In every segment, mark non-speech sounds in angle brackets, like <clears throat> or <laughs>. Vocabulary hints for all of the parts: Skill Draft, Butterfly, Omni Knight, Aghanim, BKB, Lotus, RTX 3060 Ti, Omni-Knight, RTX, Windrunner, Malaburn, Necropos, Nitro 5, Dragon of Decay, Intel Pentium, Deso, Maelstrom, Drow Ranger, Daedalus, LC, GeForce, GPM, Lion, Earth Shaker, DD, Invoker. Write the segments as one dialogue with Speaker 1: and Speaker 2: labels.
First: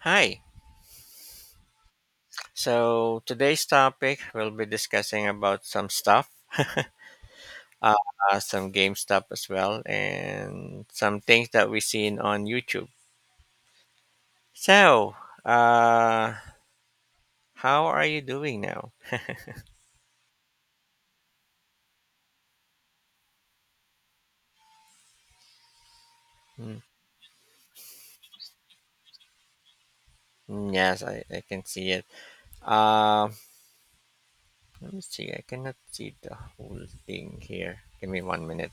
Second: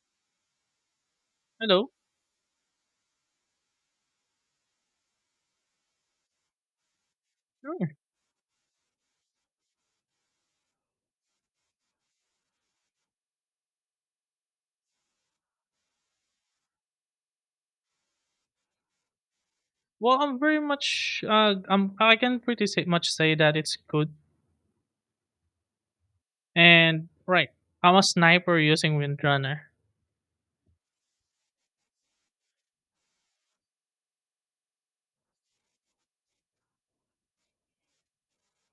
Speaker 1: Hi.
Speaker 2: Hello.
Speaker 1: So today's topic we'll be discussing about some stuff, uh,
Speaker 2: Sure.
Speaker 1: some game stuff as well, and some things that we seen on YouTube. So, uh, how are you doing now?
Speaker 2: Well, I'm very much. I can pretty say that it's good.
Speaker 1: Mm,
Speaker 2: And right, I'm a sniper using Windrunner.
Speaker 1: mm, yes, I can see it. Um, let me see. I cannot see the whole thing here. Give me 1 minute.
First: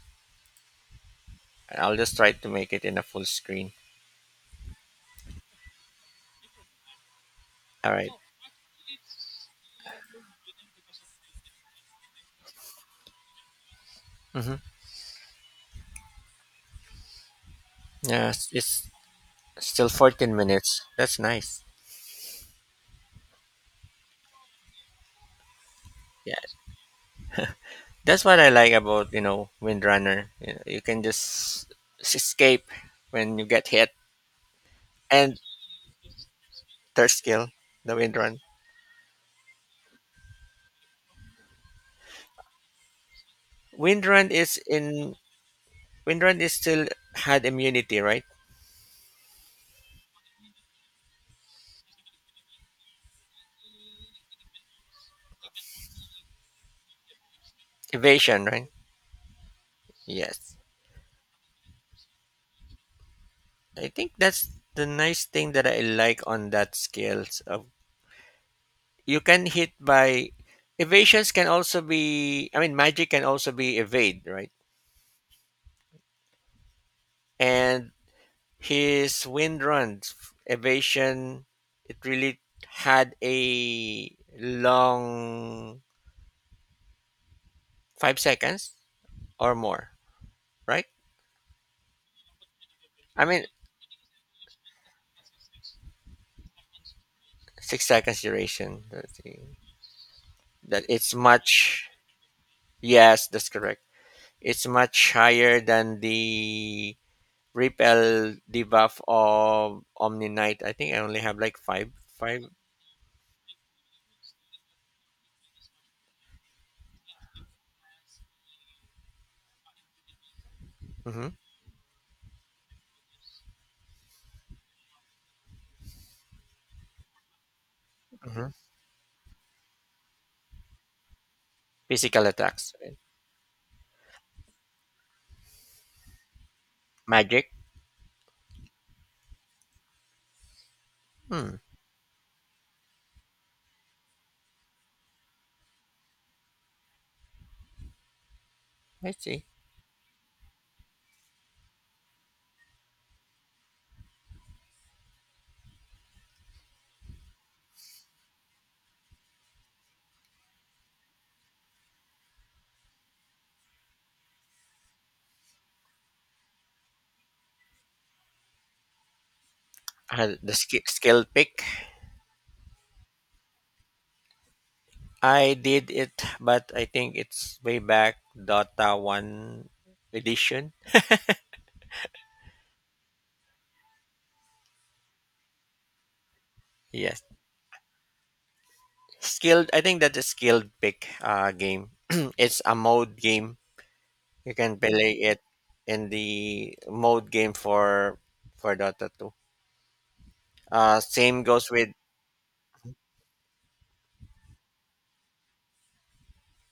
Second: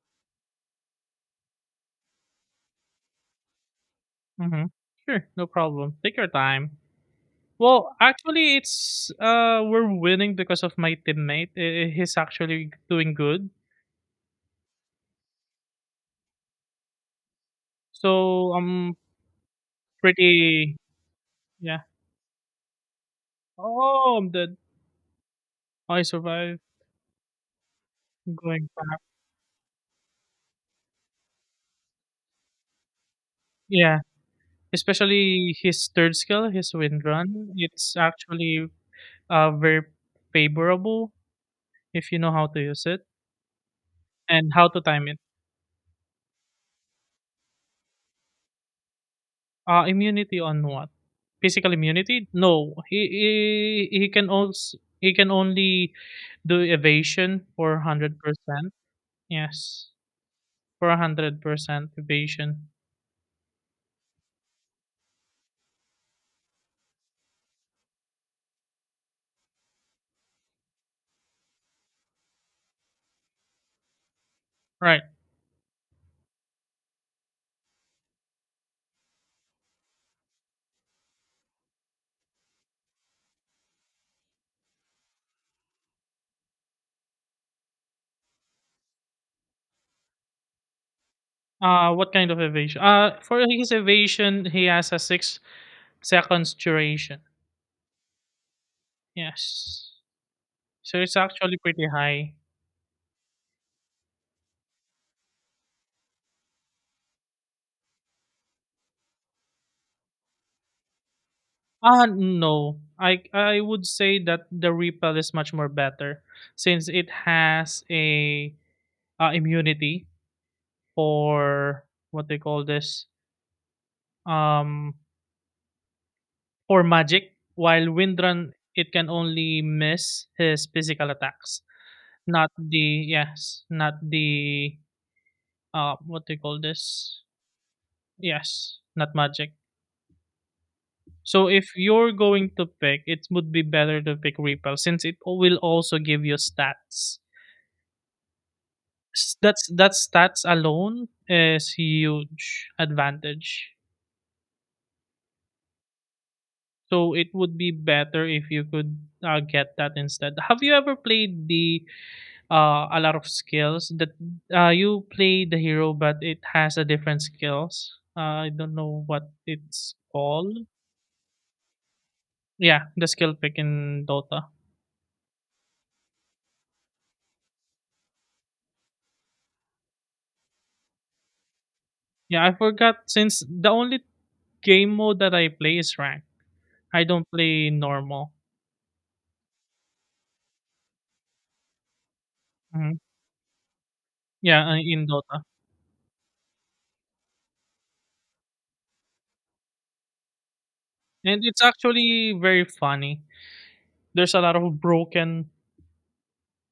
Speaker 1: I'll just try to make it in a full screen.
Speaker 2: Mm-hmm. Sure, no problem. Take your time.
Speaker 1: All
Speaker 2: Well,
Speaker 1: right.
Speaker 2: actually, it's we're winning because of my teammate. He's actually doing good.
Speaker 1: Mm-hmm. Yes,
Speaker 2: So
Speaker 1: it's
Speaker 2: I'm
Speaker 1: still 14
Speaker 2: pretty.
Speaker 1: minutes. That's nice.
Speaker 2: Yeah. Oh, I'm dead. I
Speaker 1: Yeah.
Speaker 2: survived.
Speaker 1: That's
Speaker 2: I'm
Speaker 1: what I
Speaker 2: going.
Speaker 1: like about Windrunner. You can just escape when you get hit,
Speaker 2: Yeah.
Speaker 1: and
Speaker 2: Especially his third skill, his
Speaker 1: third
Speaker 2: Windrun.
Speaker 1: skill, the
Speaker 2: It's
Speaker 1: Windrun.
Speaker 2: actually very favorable if you know how to use it
Speaker 1: Windrun
Speaker 2: and
Speaker 1: is
Speaker 2: how to time
Speaker 1: in
Speaker 2: it.
Speaker 1: Windrun is still had immunity, right?
Speaker 2: Immunity on what? Physical immunity? No, he can also he can only do evasion for hundred
Speaker 1: Evasion, right?
Speaker 2: percent. Yes,
Speaker 1: Yes.
Speaker 2: for 100% evasion.
Speaker 1: I think that's the nice thing that I like on that skills of you can hit by evasions, can also be, I mean, magic can also be evade, right?
Speaker 2: Right.
Speaker 1: And his Windrun evasion, it really had a long 5 seconds or more, right?
Speaker 2: What kind of evasion? Uh,
Speaker 1: I
Speaker 2: for
Speaker 1: mean,
Speaker 2: his evasion, he has a 6 seconds duration.
Speaker 1: 6 seconds duration. Let's see.
Speaker 2: Yes.
Speaker 1: That
Speaker 2: So
Speaker 1: it's
Speaker 2: it's actually
Speaker 1: much.
Speaker 2: pretty high.
Speaker 1: Yes, that's correct. It's much higher than the repel debuff of Omni Knight. I think I only have like 5
Speaker 2: Ah,
Speaker 1: 5
Speaker 2: no. I would say that the Repel is much more better since it has a immunity
Speaker 1: Mm-hmm,
Speaker 2: for what they call this, um for magic, while
Speaker 1: mm-hmm.
Speaker 2: Windrun it can only miss his physical attacks,
Speaker 1: Physical
Speaker 2: not
Speaker 1: attacks,
Speaker 2: the,
Speaker 1: right?
Speaker 2: yes, not the, what they call this,
Speaker 1: Magic.
Speaker 2: yes, not magic. So
Speaker 1: Hmm,
Speaker 2: if you're going to pick, it would be better to pick repel since it will also give you stats.
Speaker 1: I
Speaker 2: S
Speaker 1: see.
Speaker 2: that's that stats alone is huge advantage. So it would be better if you could, get that instead. Have you ever played the, a lot of skills that, you play the hero but it has a different skills? I don't know what it's
Speaker 1: I had the
Speaker 2: called.
Speaker 1: skill pick.
Speaker 2: Yeah, the skill pick in Dota.
Speaker 1: I did it, but I think it's way back Dota 1 edition.
Speaker 2: Yeah, I forgot since the only game mode that I play is ranked. I
Speaker 1: Yes.
Speaker 2: don't play normal.
Speaker 1: Skilled, I think that's a skilled pick game. <clears throat> It's a
Speaker 2: Mhm.
Speaker 1: mode game. You
Speaker 2: Yeah,
Speaker 1: can
Speaker 2: in
Speaker 1: play it
Speaker 2: Dota.
Speaker 1: in the mode game for Dota 2. Uh,
Speaker 2: And
Speaker 1: same
Speaker 2: it's
Speaker 1: goes with
Speaker 2: actually very funny. There's a lot of broken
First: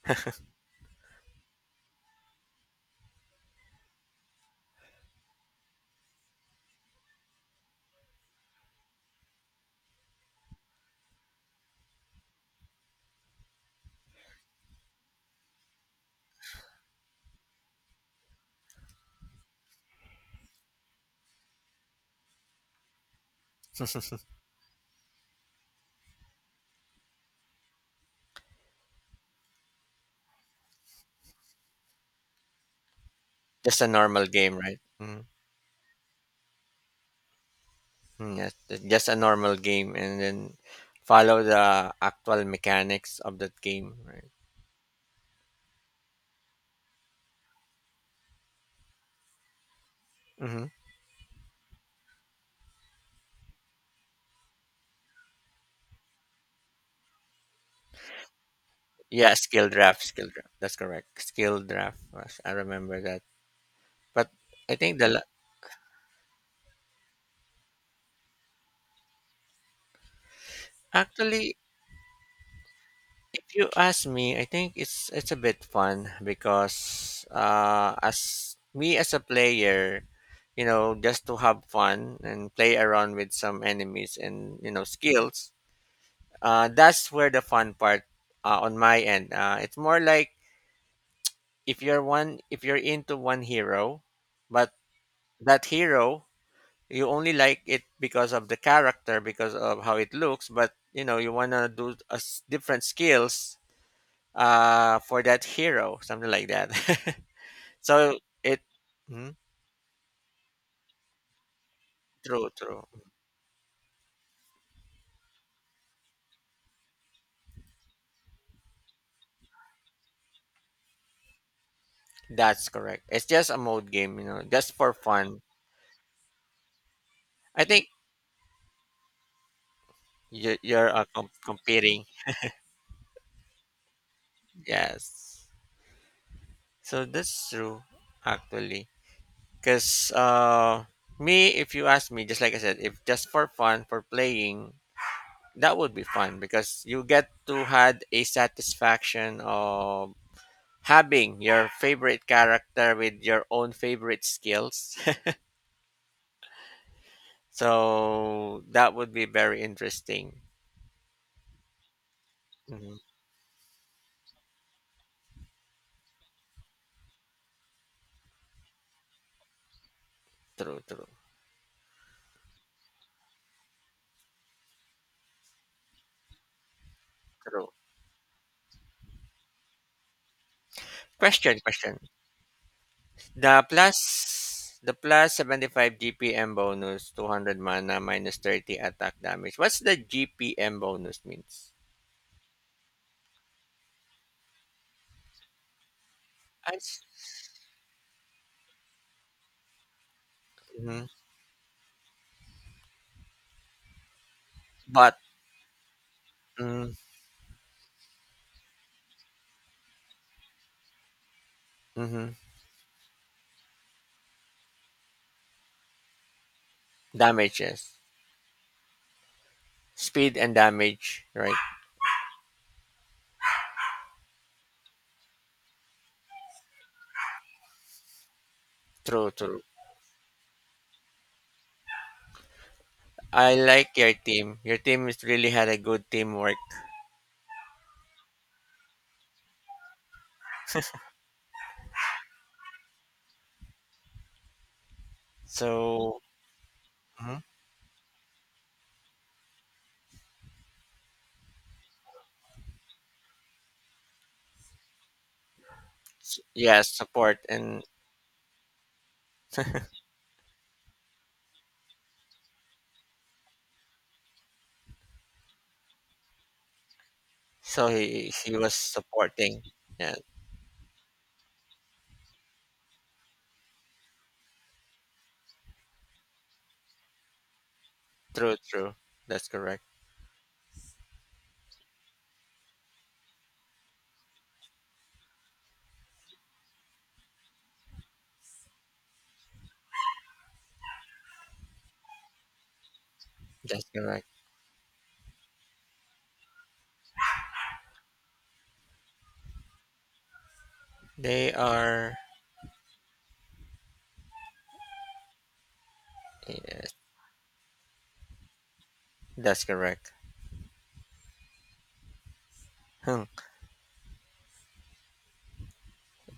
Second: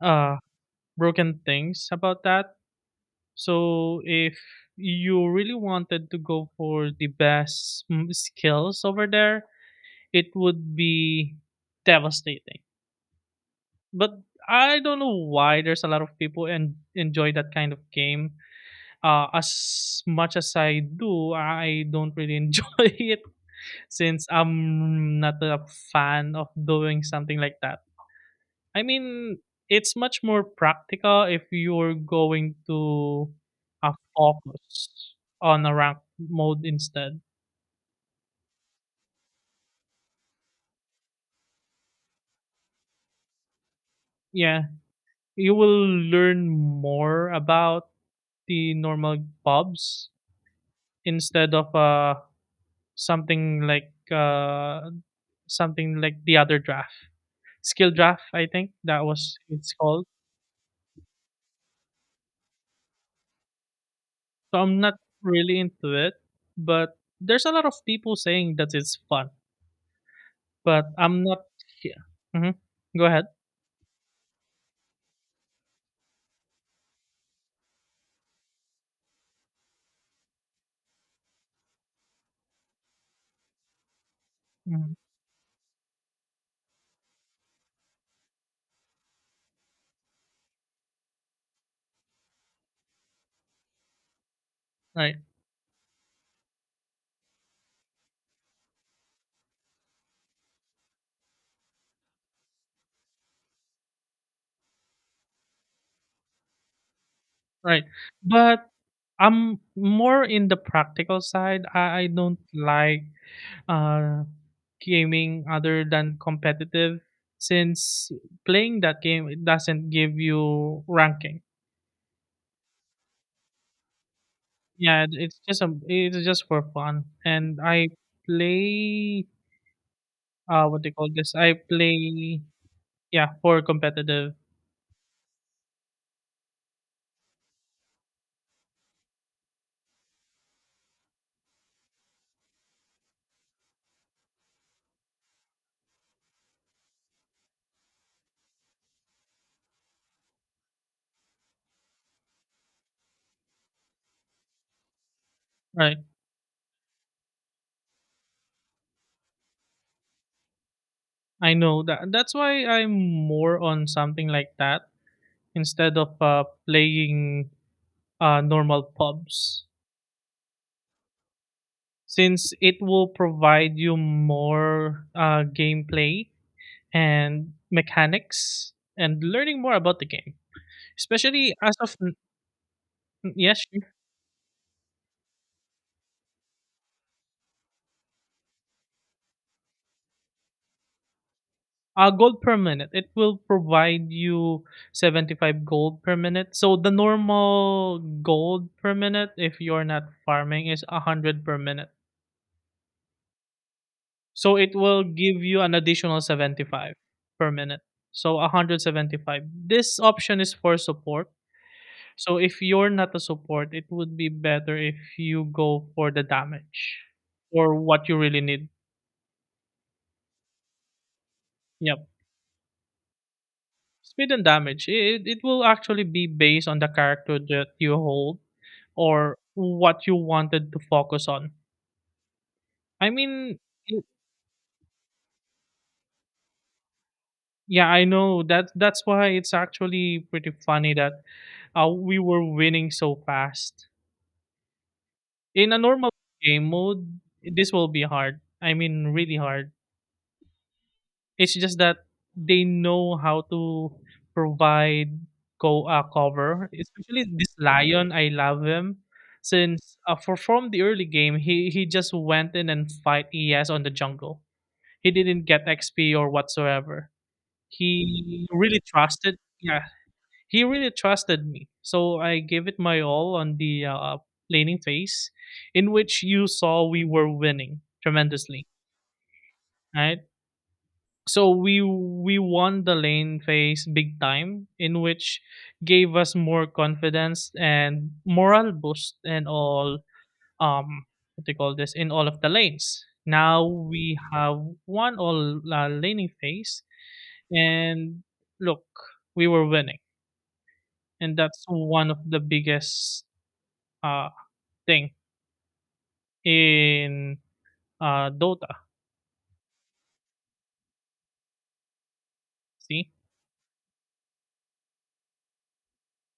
Speaker 2: uh broken things about that. So if you really wanted to go for the best, skills over there, it would be devastating. But I don't know why there's a lot of people and enjoy that kind of game. As much as I do, I don't really enjoy <laughs> it since
Speaker 1: <laughs>
Speaker 2: I'm not a fan of doing something like that. I mean, it's much more practical if you're going to
Speaker 1: just a normal game, right?
Speaker 2: focus
Speaker 1: Mhm.
Speaker 2: on a rank mode instead.
Speaker 1: Yes, just a normal game and then follow the actual mechanics of that game, right?
Speaker 2: Yeah, you will learn more about the normal pubs
Speaker 1: Mm-hmm.
Speaker 2: instead of something like the other draft, skill draft. I think that
Speaker 1: Yeah,
Speaker 2: was
Speaker 1: skill
Speaker 2: it's
Speaker 1: draft,
Speaker 2: called.
Speaker 1: skill draft. That's correct. Skill draft. I remember that. But
Speaker 2: So
Speaker 1: I
Speaker 2: I'm not
Speaker 1: think
Speaker 2: really into it, but there's a lot of people saying that it's fun. But I'm not.
Speaker 1: actually,
Speaker 2: Yeah. Hmm. Go ahead.
Speaker 1: if you ask me, I think it's a bit fun because as me as a player, just to have fun and play around with some enemies and
Speaker 2: Mhm.
Speaker 1: skills. That's where the fun part on my end. It's more like, if you're into one hero, but
Speaker 2: Right,
Speaker 1: that hero, you only like it because of the character, because of how it looks, but you want to do a s different skills for that hero, something like that. <laughs>
Speaker 2: right.
Speaker 1: So it.
Speaker 2: But
Speaker 1: Mhm.
Speaker 2: I'm more in the practical side. I don't
Speaker 1: True, true.
Speaker 2: like uh, gaming other than competitive since playing that game it doesn't give you ranking.
Speaker 1: That's correct. It's just a mode game, just for
Speaker 2: Yeah,
Speaker 1: fun.
Speaker 2: it's just for fun. And
Speaker 1: I think
Speaker 2: I play,
Speaker 1: you,
Speaker 2: what
Speaker 1: you're
Speaker 2: they call this? I
Speaker 1: competing.
Speaker 2: play, yeah, for competitive.
Speaker 1: Yes, so that's true, actually, because me, if you ask me, just like I said, if just for fun for playing, that would be fun because you get to had a satisfaction of having your favorite character with your own favorite skills.
Speaker 2: Right.
Speaker 1: <laughs> So that would be very interesting.
Speaker 2: I know that that's why I'm
Speaker 1: Mhm.
Speaker 2: more on something like that instead of playing normal pubs
Speaker 1: True, true,
Speaker 2: since it will provide you more gameplay and
Speaker 1: true.
Speaker 2: mechanics and learning more about the game, especially
Speaker 1: Question,
Speaker 2: as of
Speaker 1: question.
Speaker 2: yes,
Speaker 1: The
Speaker 2: sure.
Speaker 1: plus the plus 75 GPM bonus, 200 mana, minus 30 attack damage. What's the GPM bonus means?
Speaker 2: Gold per minute, it will provide you 75 gold per minute.
Speaker 1: I
Speaker 2: So the
Speaker 1: s-
Speaker 2: normal gold per minute, if you're not farming, is
Speaker 1: Mhm.
Speaker 2: 100 per minute. So it will
Speaker 1: But.
Speaker 2: give you an additional
Speaker 1: Mm,
Speaker 2: 75 per minute, so 175. This option is for support.
Speaker 1: mhm.
Speaker 2: So if you're not a support, it would be better if you go for the damage or
Speaker 1: Damages.
Speaker 2: what you really need.
Speaker 1: Speed and damage. Right.
Speaker 2: Yep. Speed and damage. It will actually be based on the character that you hold
Speaker 1: True,
Speaker 2: or
Speaker 1: true.
Speaker 2: what you wanted to focus on. I
Speaker 1: I
Speaker 2: mean,
Speaker 1: like
Speaker 2: y-
Speaker 1: your team. Your team is really had a good teamwork.
Speaker 2: yeah, I know that that's why it's actually pretty funny that we were winning so fast. In a normal
Speaker 1: So.
Speaker 2: game mode,
Speaker 1: Mhm.
Speaker 2: this will be hard. I mean, really hard. It's just that they know how to provide co cover,
Speaker 1: Yeah,
Speaker 2: especially
Speaker 1: support,
Speaker 2: this
Speaker 1: and
Speaker 2: Lion. I love him since for from the early game, he just went in and fight ES on the jungle. He didn't get XP or whatsoever.
Speaker 1: so he
Speaker 2: He
Speaker 1: he was
Speaker 2: really trusted.
Speaker 1: supporting.
Speaker 2: Yeah,
Speaker 1: Yeah,
Speaker 2: he really trusted me. So I gave it my all on the laning phase, in which you saw we were winning
Speaker 1: true,
Speaker 2: tremendously.
Speaker 1: true. That's correct.
Speaker 2: Right? So we won the lane phase big time, in which gave us more confidence and moral boost in all, um what they call this in all of the lanes. Now
Speaker 1: That's
Speaker 2: we
Speaker 1: correct.
Speaker 2: have won all laning phase, and look, we were winning, and
Speaker 1: They
Speaker 2: that's one
Speaker 1: are.
Speaker 2: of the biggest uh thing
Speaker 1: Yes,
Speaker 2: in Dota.
Speaker 1: that's correct.
Speaker 2: See.
Speaker 1: Hmm.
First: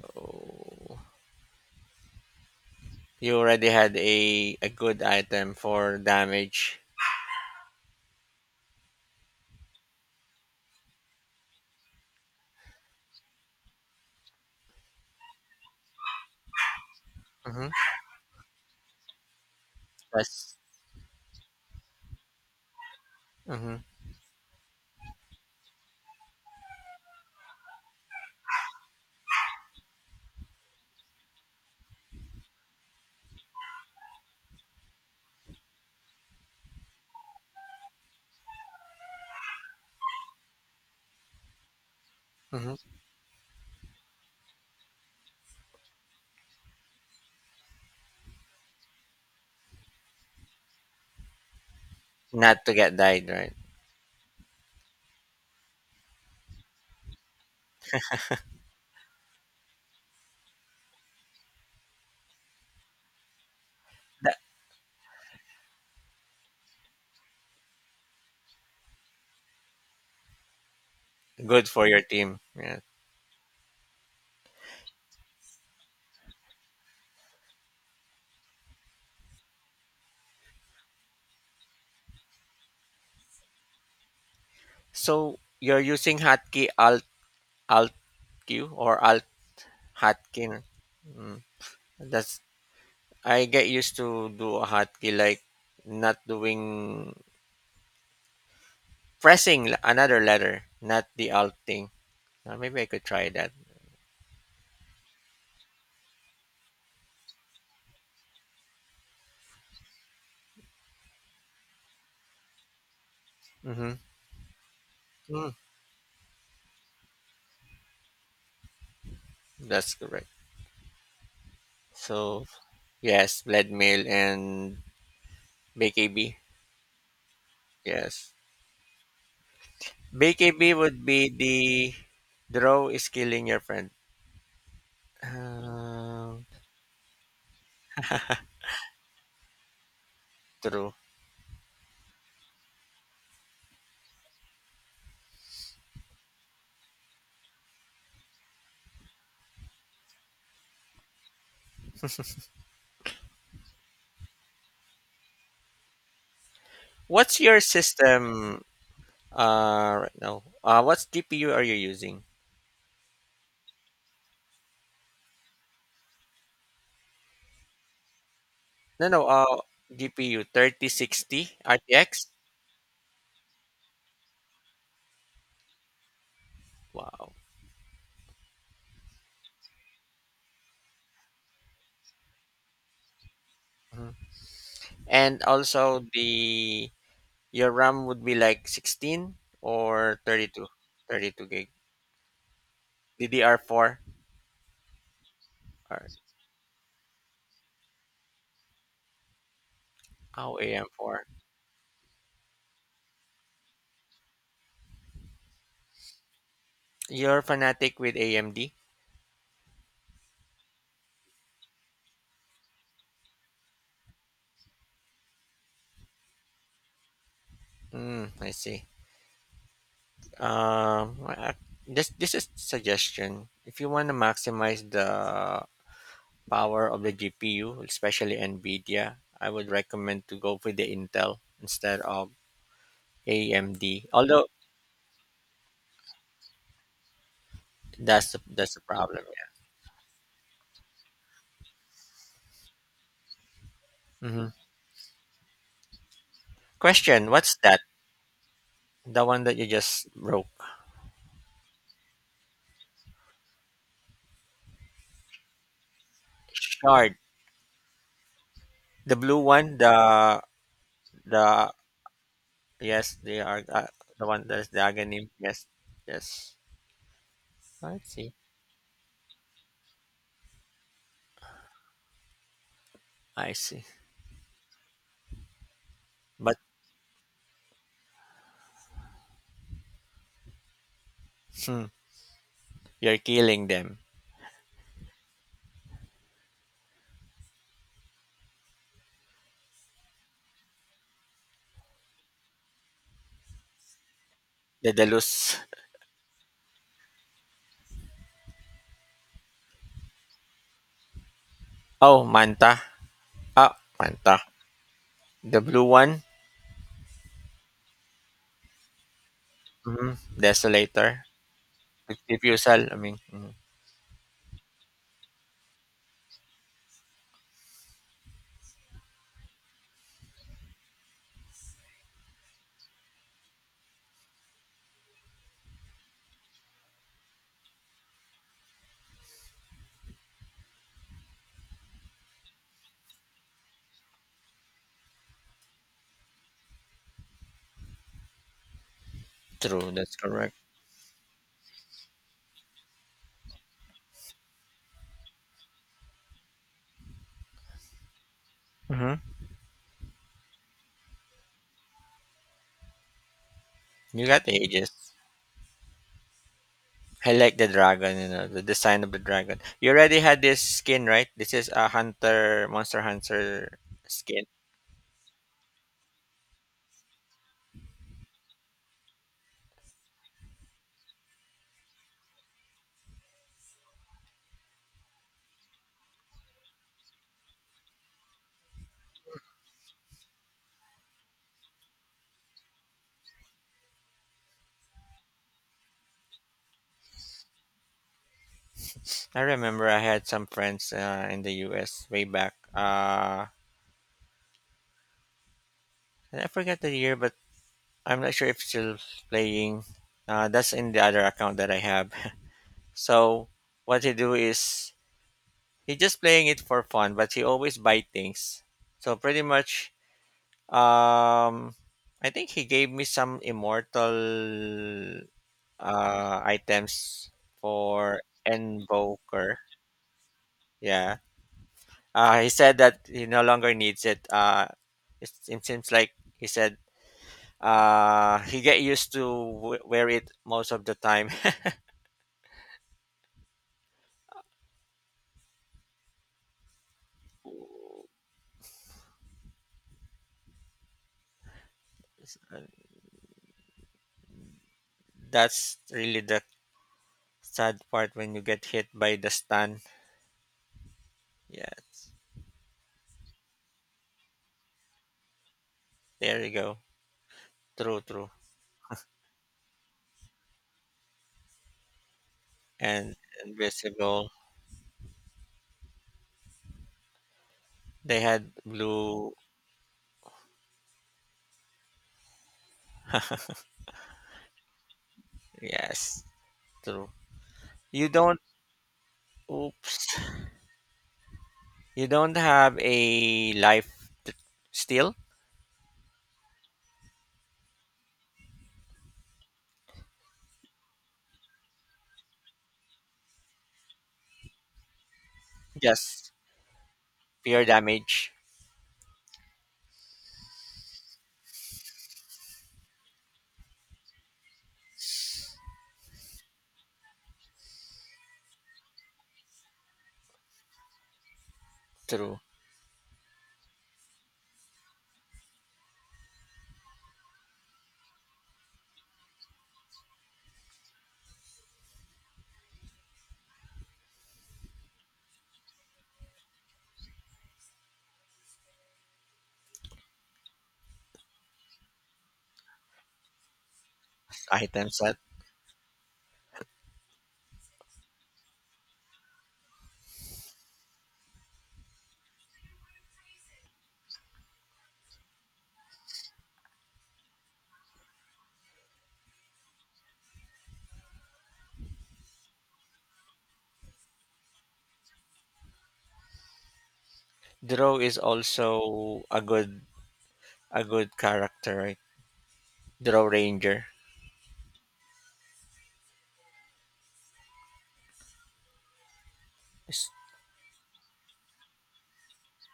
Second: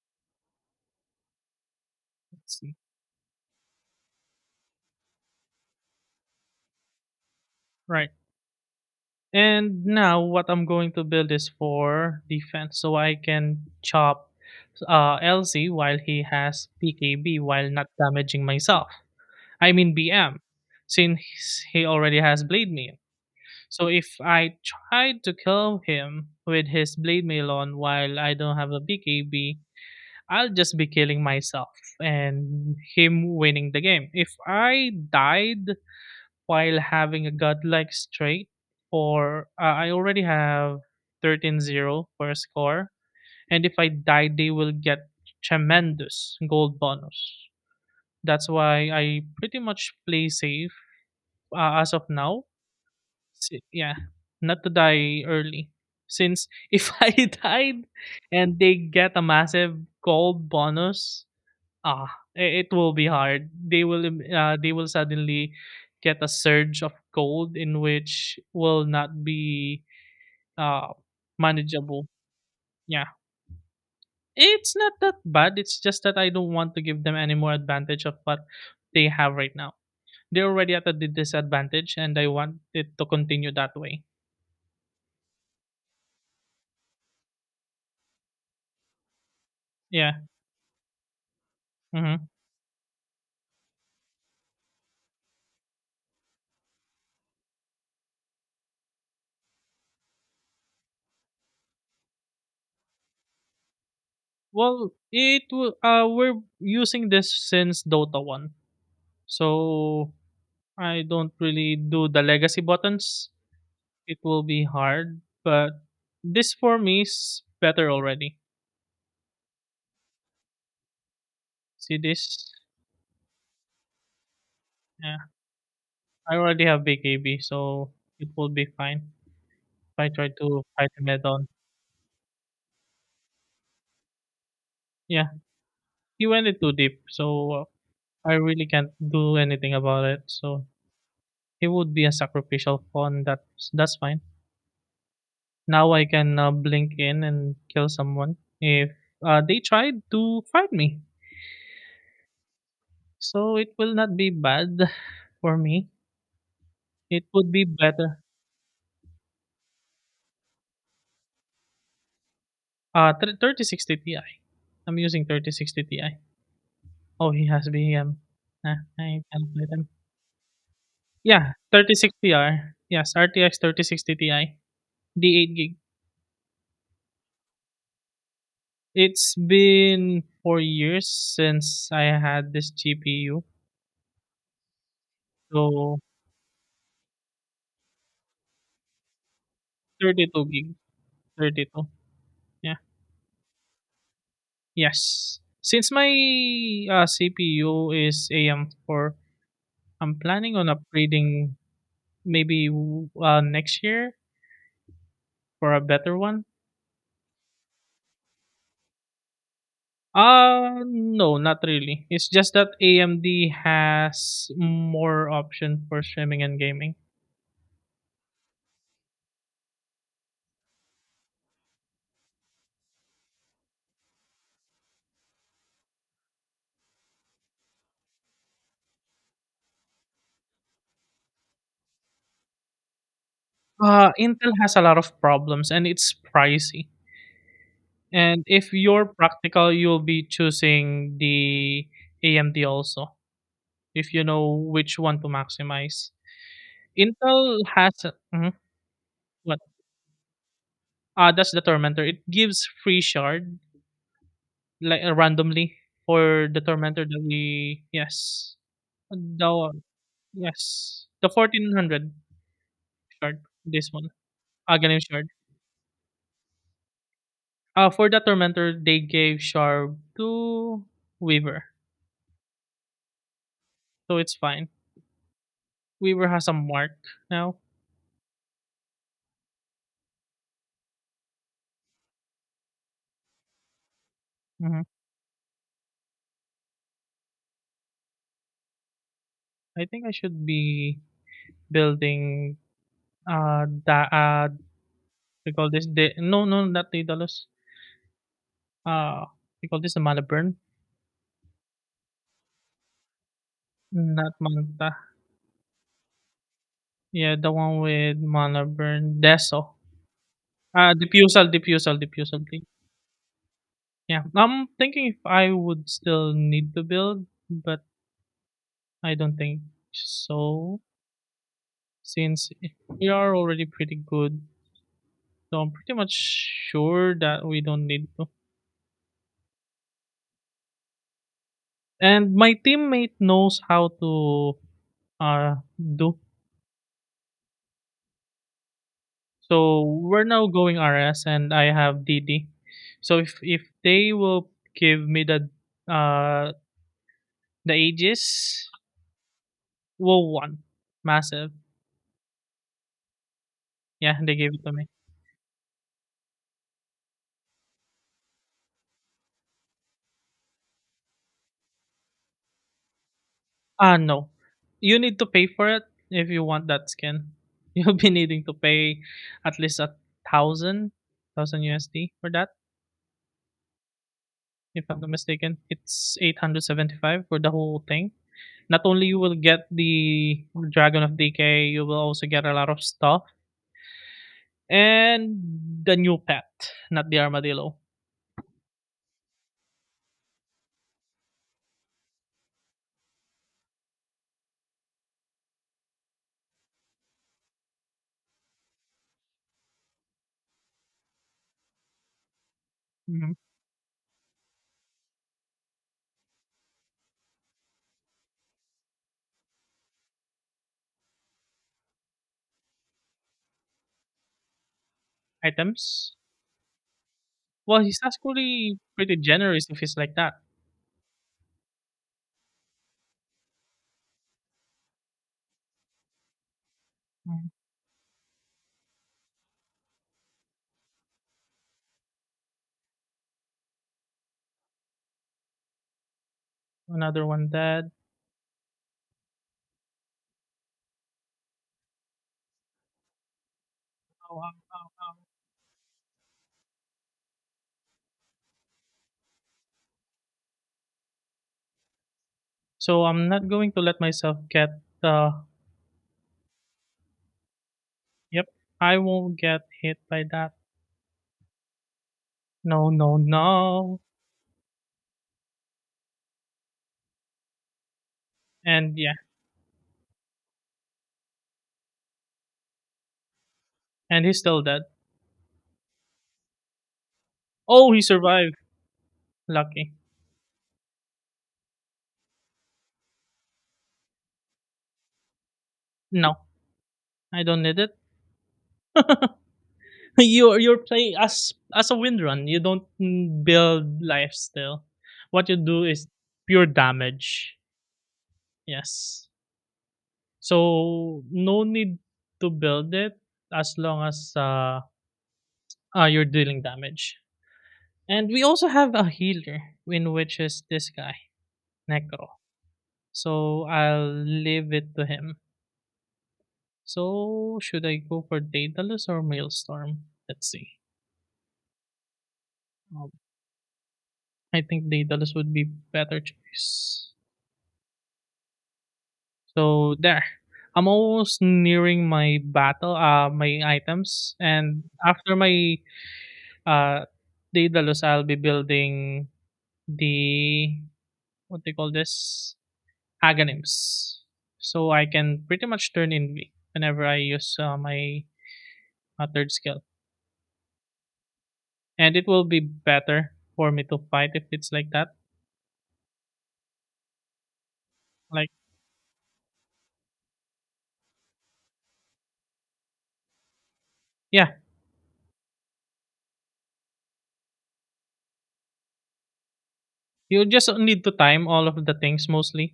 Speaker 1: So,
Speaker 2: Let's see.
Speaker 1: you already had a good item for damage.
Speaker 2: Right. And now what I'm going to build is for defense, so I can chop LC while he has PKB,
Speaker 1: Mm-hmm.
Speaker 2: while not damaging myself. I mean BM,
Speaker 1: That's.
Speaker 2: since he already has blade mail.
Speaker 1: Mm-hmm,
Speaker 2: So if I try to kill him with his blade mail on while I don't have a PKB, I'll just be killing myself and him winning the game. If I died while having a godlike straight for, I already have 13-0 for a
Speaker 1: mm-hmm.
Speaker 2: score, and if I die they will get tremendous gold bonus. That's why I pretty much play safe, as of now.
Speaker 1: Not to get died, right?
Speaker 2: Yeah, not to die early since if <laughs> I died and they get a massive gold bonus. Ah, I it will be hard. They will,
Speaker 1: That.
Speaker 2: they will suddenly get a surge of cold, in which will not be uh
Speaker 1: Good for your
Speaker 2: manageable.
Speaker 1: team. Yeah.
Speaker 2: Yeah. It's not that bad. It's just that I don't want to give them any more advantage of what they have right now. They're already at a disadvantage and I want it to continue that way.
Speaker 1: So you're using hotkey alt q or alt
Speaker 2: Yeah.
Speaker 1: hotkey. Mm.
Speaker 2: Hmm.
Speaker 1: That's. I get used to do a hotkey, like not doing pressing another letter, not the alt thing. Maybe I could try that.
Speaker 2: Well, it will, we're using this since Dota 1. So I don't really do the legacy buttons.
Speaker 1: Mm-hmm.
Speaker 2: It will be hard,
Speaker 1: Mm,
Speaker 2: but this for me is better already.
Speaker 1: that's correct.
Speaker 2: See
Speaker 1: So
Speaker 2: this?
Speaker 1: yes, lead mail and
Speaker 2: Yeah,
Speaker 1: BKB.
Speaker 2: I already have BKB, so it
Speaker 1: Yes,
Speaker 2: will be fine if I try to
Speaker 1: BKB
Speaker 2: fight
Speaker 1: would
Speaker 2: him head
Speaker 1: be
Speaker 2: on.
Speaker 1: the. Draw is killing your friend.
Speaker 2: Yeah, he
Speaker 1: Um
Speaker 2: went it too deep, so I really can't do anything about it. So
Speaker 1: true.
Speaker 2: he would be a sacrificial pawn. That's fine. Now I can blink in and kill someone if they tried to fight me. So it will not be bad <laughs> for me. It
Speaker 1: What's
Speaker 2: would
Speaker 1: your
Speaker 2: be better.
Speaker 1: system? Right now, what's GPU are you using?
Speaker 2: Thir 3060 Ti. I'm using 3060 Ti. Oh, he has BM. Ah,
Speaker 1: No, no,
Speaker 2: I calculate them.
Speaker 1: GPU
Speaker 2: Yeah,
Speaker 1: 3060 RTX.
Speaker 2: 3060R. Yes, RTX 3060 Ti, D8 gig.
Speaker 1: Wow.
Speaker 2: It's been 4 years since I had this GPU.
Speaker 1: Mhm. And
Speaker 2: So,
Speaker 1: also the your RAM would be like 16 or
Speaker 2: 32
Speaker 1: 32,
Speaker 2: gig,
Speaker 1: 32 gig.
Speaker 2: 32. Yeah.
Speaker 1: DDR4
Speaker 2: Yes. Since
Speaker 1: or,
Speaker 2: my CPU is AM4, I'm planning
Speaker 1: oh,
Speaker 2: on
Speaker 1: AM4.
Speaker 2: upgrading maybe next year for a better one.
Speaker 1: You're fanatic with AMD.
Speaker 2: No, not really. It's just that AMD has more option for streaming and gaming.
Speaker 1: Mm, I see. Um, I- I- this is suggestion. If you want to maximize the power of the GPU, especially NVIDIA, I would recommend to go with the Intel instead of AMD.
Speaker 2: Uh,
Speaker 1: Although
Speaker 2: Intel has a lot of problems and it's pricey.
Speaker 1: that's the,
Speaker 2: And if
Speaker 1: that's the
Speaker 2: you're
Speaker 1: problem.
Speaker 2: practical, you'll be choosing the AMD also if you
Speaker 1: Yeah. Hmm.
Speaker 2: know which one to maximize.
Speaker 1: Question: what's
Speaker 2: Intel
Speaker 1: that?
Speaker 2: has. mhm,
Speaker 1: The one that
Speaker 2: what?
Speaker 1: you just broke?
Speaker 2: That's the Tormentor. It gives free shard, like randomly, for the Tormentor
Speaker 1: Shard,
Speaker 2: that we, yes.
Speaker 1: the blue
Speaker 2: The
Speaker 1: one.
Speaker 2: Yes, the
Speaker 1: The
Speaker 2: 1400
Speaker 1: yes, they
Speaker 2: shard.
Speaker 1: are
Speaker 2: This one,
Speaker 1: the one that's the
Speaker 2: Aghanim shard.
Speaker 1: agony. Yes, yes.
Speaker 2: Uh,
Speaker 1: I
Speaker 2: for the
Speaker 1: see.
Speaker 2: tormentor, they gave shard to Weaver,
Speaker 1: I see.
Speaker 2: so it's fine. Weaver has a
Speaker 1: But
Speaker 2: mark now.
Speaker 1: hmm, you're killing them.
Speaker 2: Hmm. I think I should be building, the
Speaker 1: The
Speaker 2: we
Speaker 1: Delus.
Speaker 2: call this the, no, no, not Daedalus. Uh, we call this the Malaburn,
Speaker 1: Oh, Manta. Ah,
Speaker 2: not
Speaker 1: Manta.
Speaker 2: Manta.
Speaker 1: The blue one.
Speaker 2: Yeah, the one with Malaburn Deso.
Speaker 1: Hmm.
Speaker 2: Uh,
Speaker 1: Desolator.
Speaker 2: diffusal, diffusal,
Speaker 1: Keep
Speaker 2: diffusal, please.
Speaker 1: yourself. I mean, mhm.
Speaker 2: Yeah, I'm thinking if I would still need to build, but I don't think so since we are already pretty good. So I'm pretty much sure that we don't need to. And my teammate knows how to do. So
Speaker 1: True. That's
Speaker 2: we're now
Speaker 1: correct.
Speaker 2: going RS and I have DD. So if they will give me the, uh the ages,
Speaker 1: Hmm.
Speaker 2: well one massive. Yeah,
Speaker 1: You
Speaker 2: they
Speaker 1: got
Speaker 2: gave it to me.
Speaker 1: ages. I like the dragon. You know the design of the dragon. You already had this skin, right? This is a monster hunter
Speaker 2: Ah, no.
Speaker 1: skin.
Speaker 2: You need to pay for it if you want that skin. <laughs> You'll be needing to pay at least a thousand, thousand USD for that, if I'm not mistaken. It's 875 for the whole thing. Not only you will get the Dragon of Decay, you will also get a lot of stuff. And the new pet, not the armadillo.
Speaker 1: I remember I had some friends in the U.S. way back. And I forget the year, but I'm not sure if still playing. That's in the other account that I have.
Speaker 2: Mhm.
Speaker 1: So what he do is he just playing it for fun, but he always buy things. So pretty much. Um, I think he gave me some immortal
Speaker 2: Items.
Speaker 1: items
Speaker 2: Well, he's
Speaker 1: for
Speaker 2: actually pretty
Speaker 1: Invoker.
Speaker 2: generous if he's like that.
Speaker 1: Yeah. He said that he no longer needs it. It seems like he said
Speaker 2: Mhm.
Speaker 1: he get used to wear it most of the time.
Speaker 2: Another one dead.
Speaker 1: <laughs>
Speaker 2: Oh,
Speaker 1: That's really the sad part when you get hit by the stun. Yes.
Speaker 2: so I'm not going to let myself get, uh
Speaker 1: There you go. True, true.
Speaker 2: yep, I won't get hit by that. No,
Speaker 1: And
Speaker 2: no, no.
Speaker 1: invisible. They had
Speaker 2: And yeah,
Speaker 1: blue.
Speaker 2: and he's still dead.
Speaker 1: Yes. True.
Speaker 2: Oh, he
Speaker 1: You don't.
Speaker 2: survived. Lucky.
Speaker 1: Oops. You don't have a life steal.
Speaker 2: No, I don't need it. <laughs> You're playing as a windrun. You don't, build life still. What you do is
Speaker 1: Just
Speaker 2: pure damage.
Speaker 1: pure damage
Speaker 2: Yes. So no need to build it as long as, you're dealing damage. And we also have a healer, in which is this guy. Necro.
Speaker 1: through
Speaker 2: So I'll leave it to him. So should I go for Daedalus or Maelstrom? Let's see. Um, I think Daedalus would be better choice. So there. I'm almost nearing my battle, my items, and
Speaker 1: item set.
Speaker 2: after my uh, Daedalus, I'll be building the what they call this agonims, so I can pretty much turn in whenever I use my third skill. And it will be better for me to fight if it's like that.
Speaker 1: Draw is
Speaker 2: Like,
Speaker 1: also a good character, right? Draw Ranger.
Speaker 2: yeah,
Speaker 1: Yes,
Speaker 2: you just need to time all of the things mostly.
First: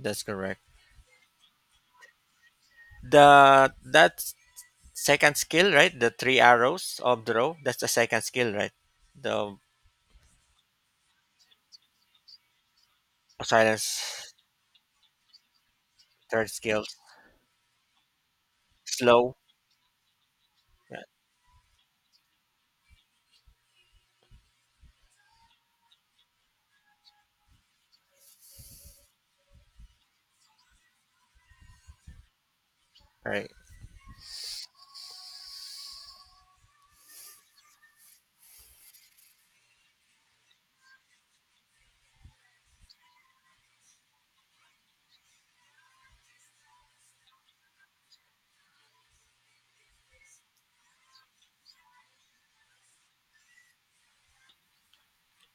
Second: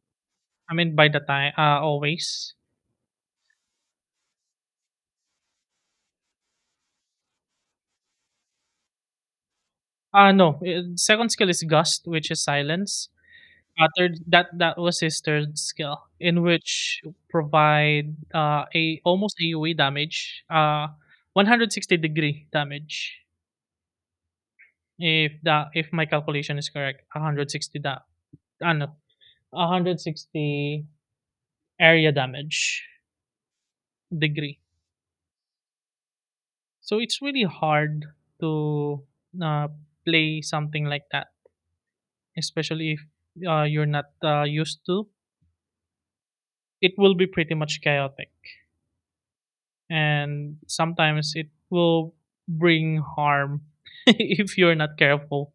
Speaker 1: that's correct.
Speaker 2: I mean, by the time, always.
Speaker 1: The that second skill, right? The three arrows of draw. That's the second skill, right? The
Speaker 2: No, second skill is Gust, which is silence. Third,
Speaker 1: silence.
Speaker 2: that was his third skill, in
Speaker 1: Third skill.
Speaker 2: which provide a
Speaker 1: Slow.
Speaker 2: almost AoE damage,
Speaker 1: Yeah,
Speaker 2: 160-degree damage. If my calculation is correct, 160 da, no 160 area damage
Speaker 1: right.
Speaker 2: degree. So it's really hard to uh, play something like that, especially if you're not used to. It will be pretty much chaotic, and sometimes it will bring harm <laughs> if you're not careful.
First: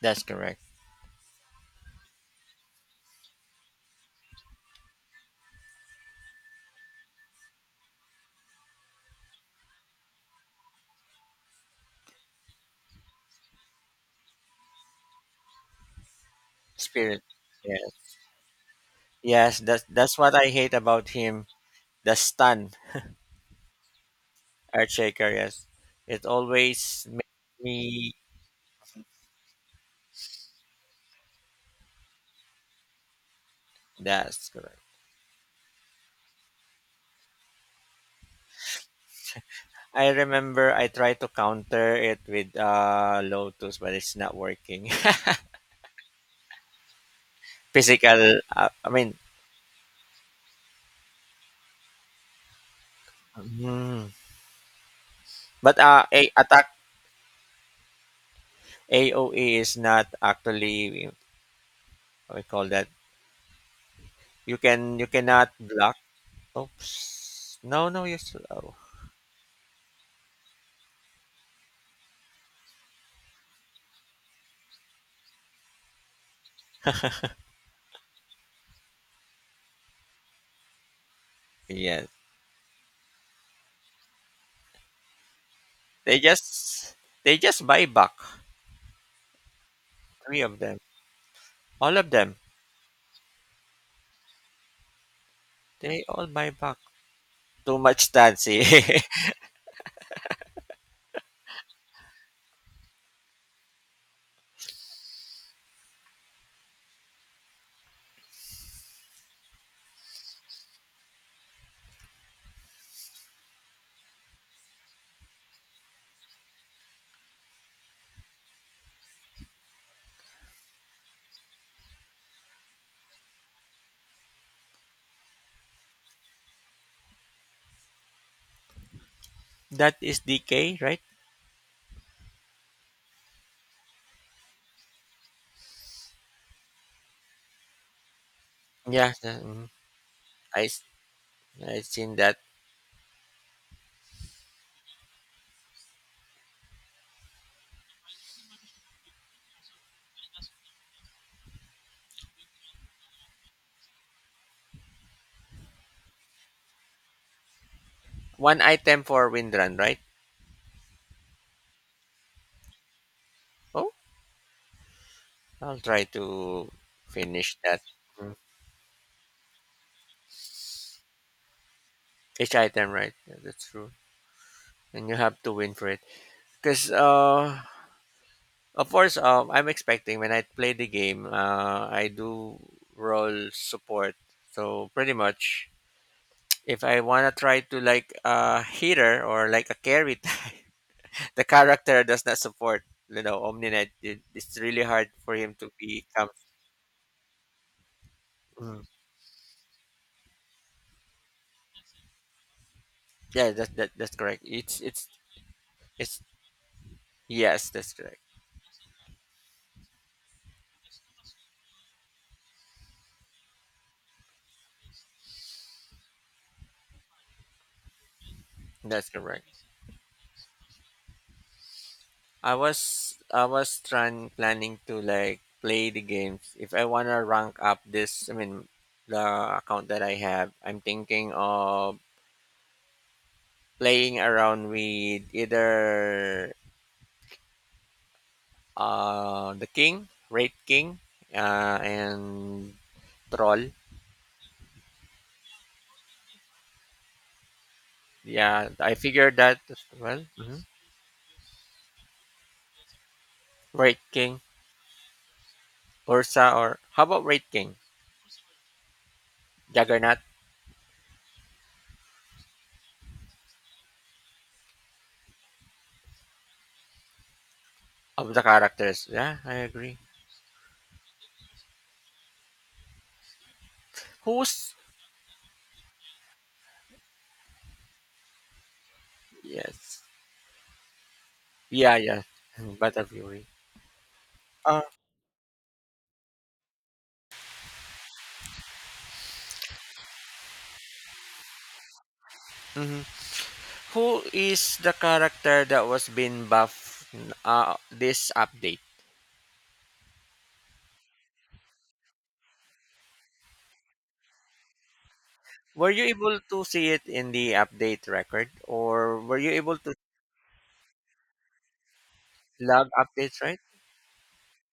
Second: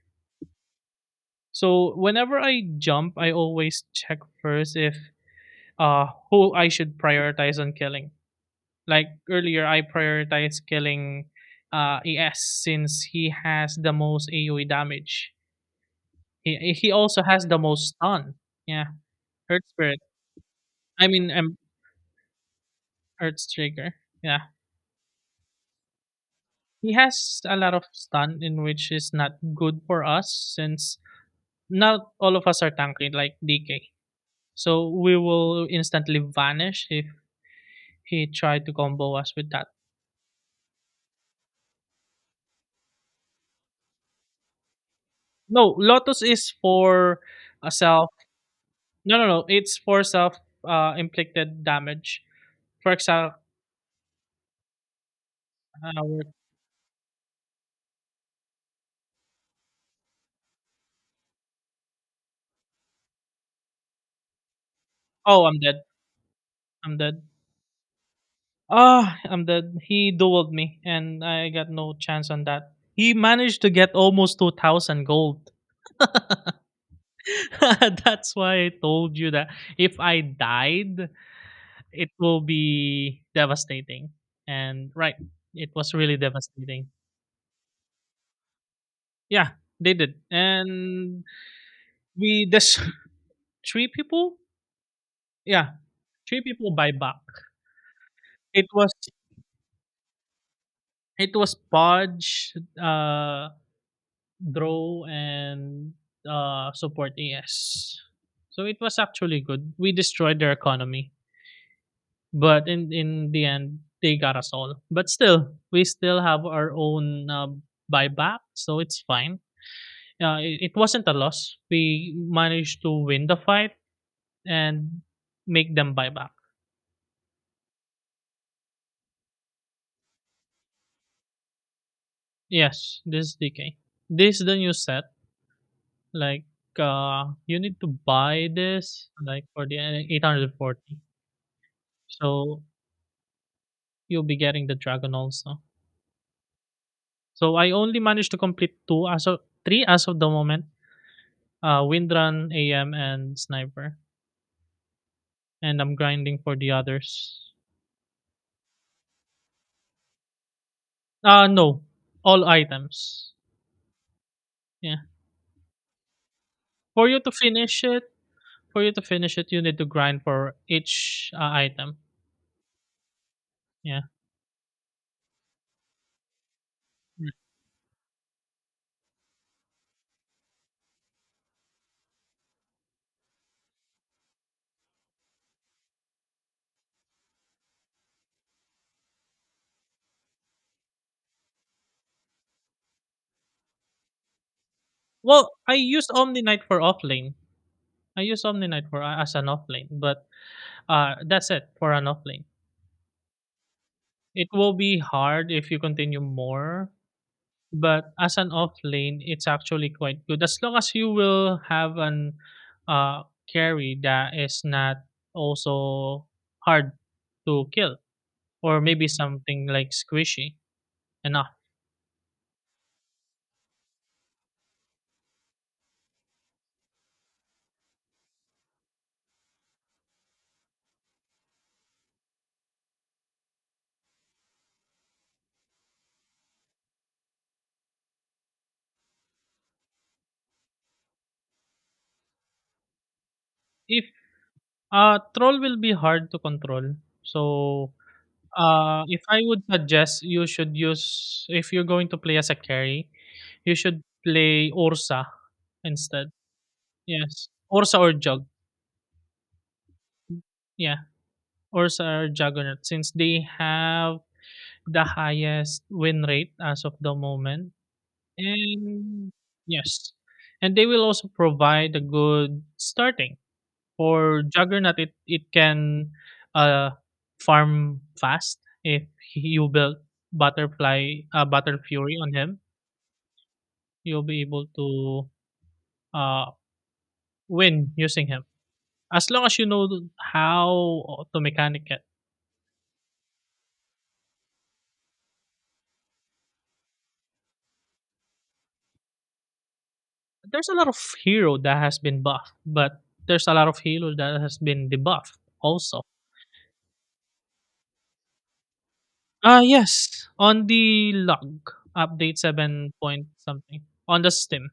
Speaker 1: That's correct.
Speaker 2: So whenever I jump, I always check first if who I should prioritize on killing. Like earlier, I prioritized killing ES since he has the most AOE damage. He
Speaker 1: Spirit.
Speaker 2: also has the
Speaker 1: Yeah.
Speaker 2: most stun. Yeah,
Speaker 1: Yes,
Speaker 2: Earth
Speaker 1: that's
Speaker 2: Spirit.
Speaker 1: that's what I hate
Speaker 2: I
Speaker 1: about
Speaker 2: mean,
Speaker 1: him.
Speaker 2: um,
Speaker 1: The stun.
Speaker 2: Earth Trigger. Yeah,
Speaker 1: Earth shaker, yes. It
Speaker 2: he
Speaker 1: always
Speaker 2: has a
Speaker 1: makes
Speaker 2: lot of
Speaker 1: me.
Speaker 2: stun, in which is not good for us since not all of us are tanky like DK.
Speaker 1: That's correct.
Speaker 2: So we will instantly vanish if he tried to combo us with that.
Speaker 1: I remember I tried to counter it with Lotus, but it's not working.
Speaker 2: No, Lotus is for a
Speaker 1: <laughs>
Speaker 2: self.
Speaker 1: Physical, I mean,
Speaker 2: No, no, no. It's for self inflicted damage. For example,
Speaker 1: mhm. But
Speaker 2: uh,
Speaker 1: a
Speaker 2: we're-
Speaker 1: attack AOE is not actually, we call that. You
Speaker 2: oh,
Speaker 1: cannot
Speaker 2: I'm dead.
Speaker 1: block.
Speaker 2: I'm dead.
Speaker 1: Oops. No, no, you still. Oh.
Speaker 2: Ah, I'm dead. He dueled me, and I got no chance on that. He managed to get almost 2,000 gold. <laughs> That's why I told you that if I died,
Speaker 1: Yes.
Speaker 2: it will be devastating. And right, it was really
Speaker 1: They
Speaker 2: devastating.
Speaker 1: just they just buy back.
Speaker 2: Yeah, they did.
Speaker 1: Three of them.
Speaker 2: And
Speaker 1: All of them.
Speaker 2: we, this <laughs> three people? Yeah,
Speaker 1: They all
Speaker 2: three
Speaker 1: buy
Speaker 2: people
Speaker 1: back.
Speaker 2: buy back.
Speaker 1: Too much dancing.
Speaker 2: It was, it was Podge, uh, grow and support AS. So it was actually good. We destroyed their economy, but in the end, they got us all. But still, we still have our own buyback, so it's fine. It wasn't a loss. We managed to win the fight and make them buy back.
Speaker 1: <laughs> That is DK, right?
Speaker 2: Yes, this is DK. This is the new set. Like you need to buy this
Speaker 1: Yeah,
Speaker 2: like for the
Speaker 1: I s-
Speaker 2: 840.
Speaker 1: I seen that
Speaker 2: So you'll be getting the dragon also. So I only managed to complete two as of three as of the moment. Windrun, AM, and Sniper, and I'm grinding for the others.
Speaker 1: one item for Windrun, right?
Speaker 2: Uh, no, all items.
Speaker 1: Oh,
Speaker 2: Yeah,
Speaker 1: I'll try to
Speaker 2: for you to
Speaker 1: finish that.
Speaker 2: finish it, for you to finish it, you need to grind for each item.
Speaker 1: Each item, right? Yeah, that's true,
Speaker 2: Yeah.
Speaker 1: and you have to win for it. Cause, of course, I'm expecting when I play the game, I do roll support. So pretty much, if I wanna try to like a healer or like a carry <laughs> type, the character does not support Omninet. It's really hard for
Speaker 2: Well,
Speaker 1: him to
Speaker 2: I used
Speaker 1: become.
Speaker 2: Omni-Knight for offlane. I used
Speaker 1: Mm.
Speaker 2: Omni-Knight for as an offlane, but that's it for an offlane.
Speaker 1: Yeah, that's correct.
Speaker 2: It will be hard if you continue
Speaker 1: It's
Speaker 2: more.
Speaker 1: yes, that's
Speaker 2: But as
Speaker 1: correct.
Speaker 2: an off lane, it's actually quite good as long as you will have an uh, carry that is not also hard to kill, or maybe
Speaker 1: That's correct.
Speaker 2: something like squishy enough.
Speaker 1: I was trying planning to like play the games. If I wanna rank up this, I mean the account that I have, I'm thinking of playing around with either raid king, and troll.
Speaker 2: If troll will be hard to control, so
Speaker 1: Yeah, I
Speaker 2: if
Speaker 1: figured
Speaker 2: I
Speaker 1: that
Speaker 2: would
Speaker 1: as
Speaker 2: suggest,
Speaker 1: well.
Speaker 2: you
Speaker 1: Hmm.
Speaker 2: should use, if you're going to play as a carry, you
Speaker 1: Raid
Speaker 2: should
Speaker 1: King,
Speaker 2: play Ursa instead.
Speaker 1: Ursa, or how about Raid
Speaker 2: Yes,
Speaker 1: King?
Speaker 2: Ursa or Jug.
Speaker 1: Juggernaut
Speaker 2: Yeah, Ursa or Juggernaut since they have the highest win rate as of the moment.
Speaker 1: of the characters.
Speaker 2: And
Speaker 1: Yeah, I agree.
Speaker 2: yes, and they will also provide a good starting for
Speaker 1: Who's.
Speaker 2: Juggernaut. It can uh farm fast if you build
Speaker 1: Yes?
Speaker 2: Butterfly Butter
Speaker 1: Yeah,
Speaker 2: Fury
Speaker 1: yeah.
Speaker 2: on him.
Speaker 1: Mhm, Battle Fury.
Speaker 2: You'll be able
Speaker 1: Uh,
Speaker 2: to uh win using him as long as you know how to mechanic it.
Speaker 1: mhm. Who is the character that was being buffed this update?
Speaker 2: There's a lot of hero that has been buffed, but there's a lot of hero that has been debuffed
Speaker 1: Were
Speaker 2: also.
Speaker 1: you able to see it in the update record, or were you
Speaker 2: Ah,
Speaker 1: able to
Speaker 2: yes, on the log update
Speaker 1: log
Speaker 2: 7.
Speaker 1: updates? Right.
Speaker 2: Something on the Steam.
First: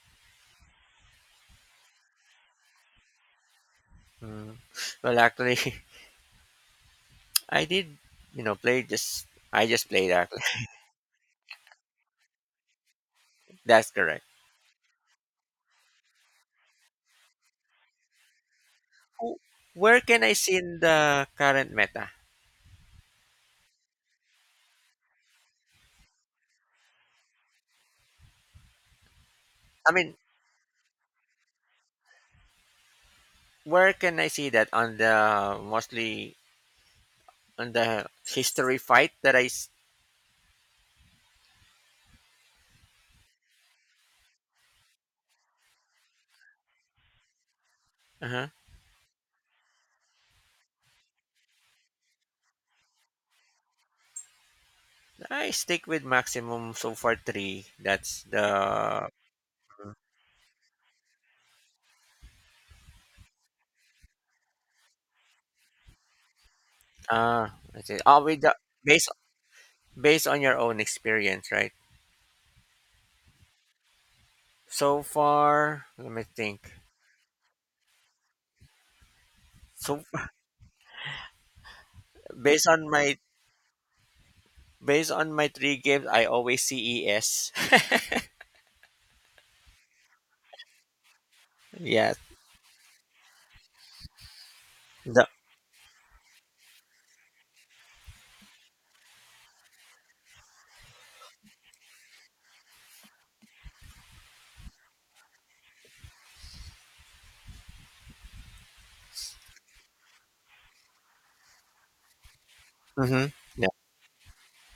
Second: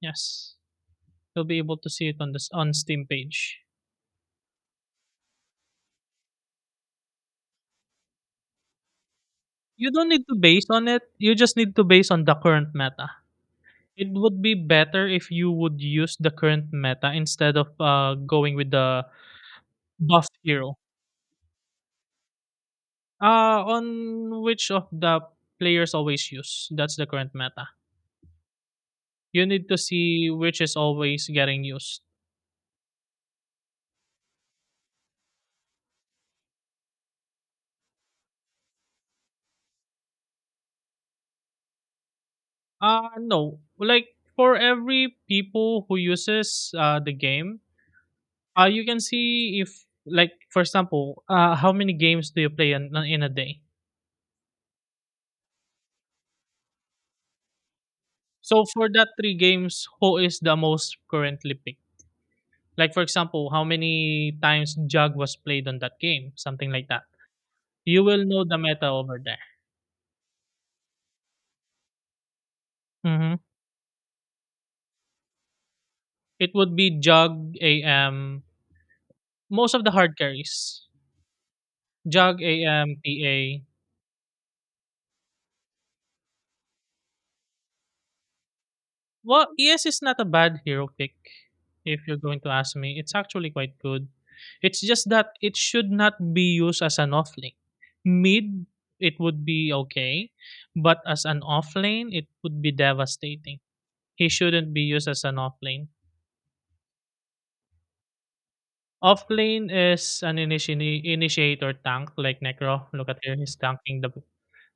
Speaker 2: Yes, you'll be able to see it on the on Steam page.
Speaker 1: Mm. Well, actually, <laughs> I did. Play just. I just
Speaker 2: You don't
Speaker 1: played
Speaker 2: need
Speaker 1: that.
Speaker 2: to base
Speaker 1: <laughs>
Speaker 2: on it. You just need to base on the current meta.
Speaker 1: That's
Speaker 2: It
Speaker 1: correct.
Speaker 2: would be better if you would use the current meta instead of going with the
Speaker 1: W where can
Speaker 2: buff
Speaker 1: I see
Speaker 2: hero.
Speaker 1: in the current meta?
Speaker 2: On which of the players always use. That's the current meta. You need to
Speaker 1: I mean,
Speaker 2: see which is always getting used.
Speaker 1: where can I see that on the mostly on the history fight that
Speaker 2: Uh, no. Like for every people who uses the game,
Speaker 1: uh-huh.
Speaker 2: you can see if, like for example, how many games do you play in a day?
Speaker 1: I stick with maximum so far three. That's
Speaker 2: So for
Speaker 1: the
Speaker 2: that three games, who is the most currently picked? Like for example, how many times jug was played on that game, something like that.
Speaker 1: ah that's it.
Speaker 2: You
Speaker 1: Oh,
Speaker 2: will
Speaker 1: with
Speaker 2: know
Speaker 1: the
Speaker 2: the meta
Speaker 1: based
Speaker 2: over there.
Speaker 1: based on your own experience, right?
Speaker 2: Mm-hmm.
Speaker 1: So far, let me
Speaker 2: It
Speaker 1: think.
Speaker 2: would be jug AM, most of the
Speaker 1: So <laughs>
Speaker 2: hard carries. Jug
Speaker 1: based on
Speaker 2: AM
Speaker 1: my
Speaker 2: PA.
Speaker 1: based on my three games, I always see ES.
Speaker 2: Well, ES is not a bad hero pick
Speaker 1: <laughs>
Speaker 2: if
Speaker 1: Yeah.
Speaker 2: you're going to ask me. It's actually quite good. It's just
Speaker 1: The.
Speaker 2: that it should not be used as an offlane. Mid, it would be okay, but as an offlane, it would be devastating. He shouldn't be used as an offlane. Offlane is an initiator tank like Necro. Look at
Speaker 1: Mm-hmm.
Speaker 2: here, he's
Speaker 1: Yeah.
Speaker 2: tanking the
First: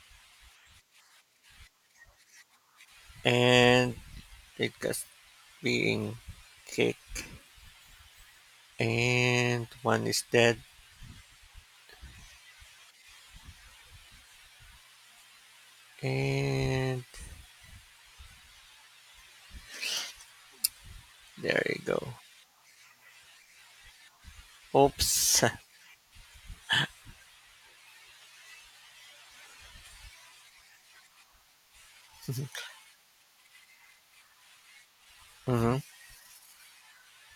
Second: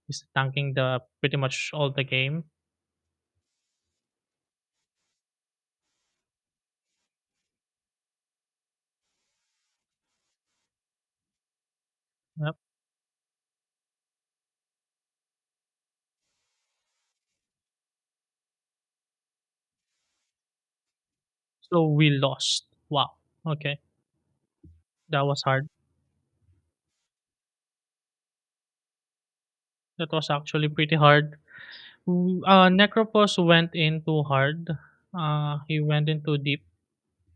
Speaker 2: pretty much all the game.
Speaker 1: And it goes being kicked and one is dead
Speaker 2: Yep.
Speaker 1: and there you
Speaker 2: So
Speaker 1: go.
Speaker 2: we lost. Wow. Okay, that
Speaker 1: Oops.
Speaker 2: was hard. That was actually pretty hard.
Speaker 1: <laughs>
Speaker 2: Necropos went in too hard.
Speaker 1: Hmm.
Speaker 2: He went in too deep.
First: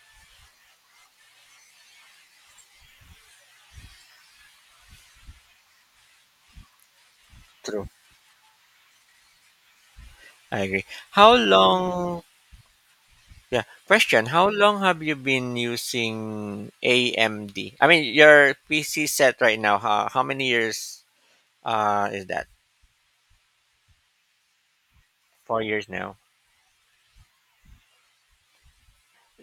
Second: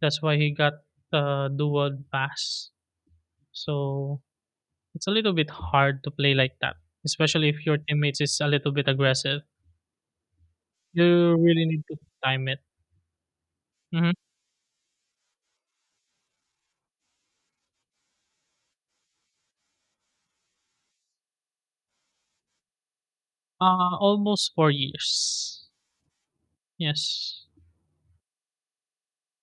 Speaker 2: That's why he got the dual pass. So it's a little bit hard to play like that, especially if your
Speaker 1: True.
Speaker 2: teammates is a little bit aggressive.
Speaker 1: I agree. How
Speaker 2: You really need to
Speaker 1: long
Speaker 2: time it.
Speaker 1: yeah,
Speaker 2: Hmm
Speaker 1: question, how long have you been using AMD? I mean, your PC set right now, how many years is that?
Speaker 2: Almost four
Speaker 1: 4
Speaker 2: years.
Speaker 1: years now.
Speaker 2: Yes.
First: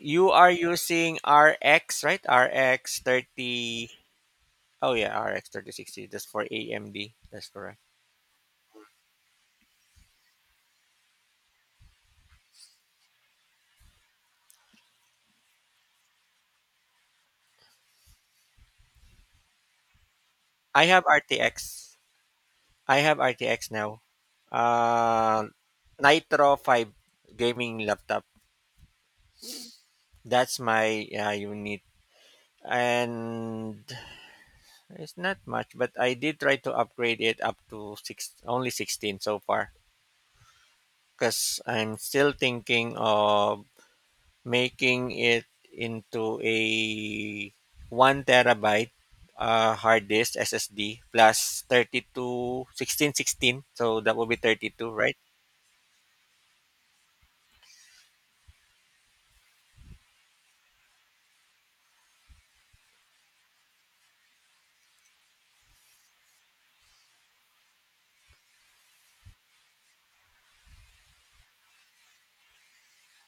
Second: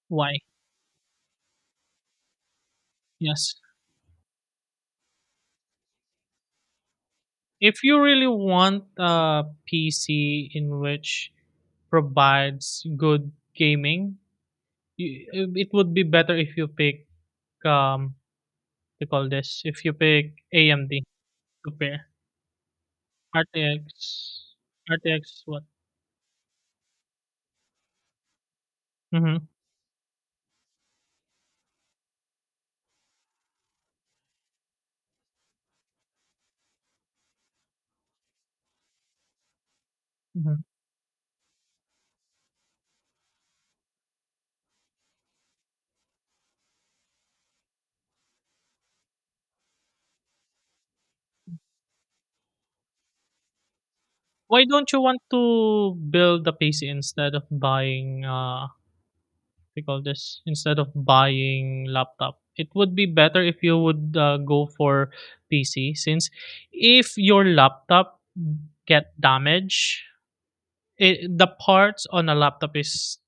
Speaker 1: You
Speaker 2: Why?
Speaker 1: are using RX, right? RX
Speaker 2: Yes.
Speaker 1: 30. Oh yeah, RX 3060. That's for AMD. That's correct.
Speaker 2: If you really want a PC in which provides good gaming, Y it would be better if you pick, um, you call this, if you pick
Speaker 1: I
Speaker 2: AMD
Speaker 1: have
Speaker 2: to
Speaker 1: RTX.
Speaker 2: pair.
Speaker 1: I have RTX
Speaker 2: RTX.
Speaker 1: now.
Speaker 2: RTX
Speaker 1: Uh,
Speaker 2: what?
Speaker 1: Nitro 5 gaming laptop.
Speaker 2: Mhm,
Speaker 1: That's my unit. And it's not much, but I did try to upgrade it up to six, only 16 so far.
Speaker 2: mhm.
Speaker 1: Because I'm still thinking of making it into a 1 terabyte hard disk SSD plus 32 16 16. So that will be
Speaker 2: Why
Speaker 1: 32,
Speaker 2: don't you
Speaker 1: right?
Speaker 2: want to build a PC instead of buying, you call this, instead of buying laptop? It would be better if you would, go for PC since if your laptop get damaged, it, the parts on a laptop is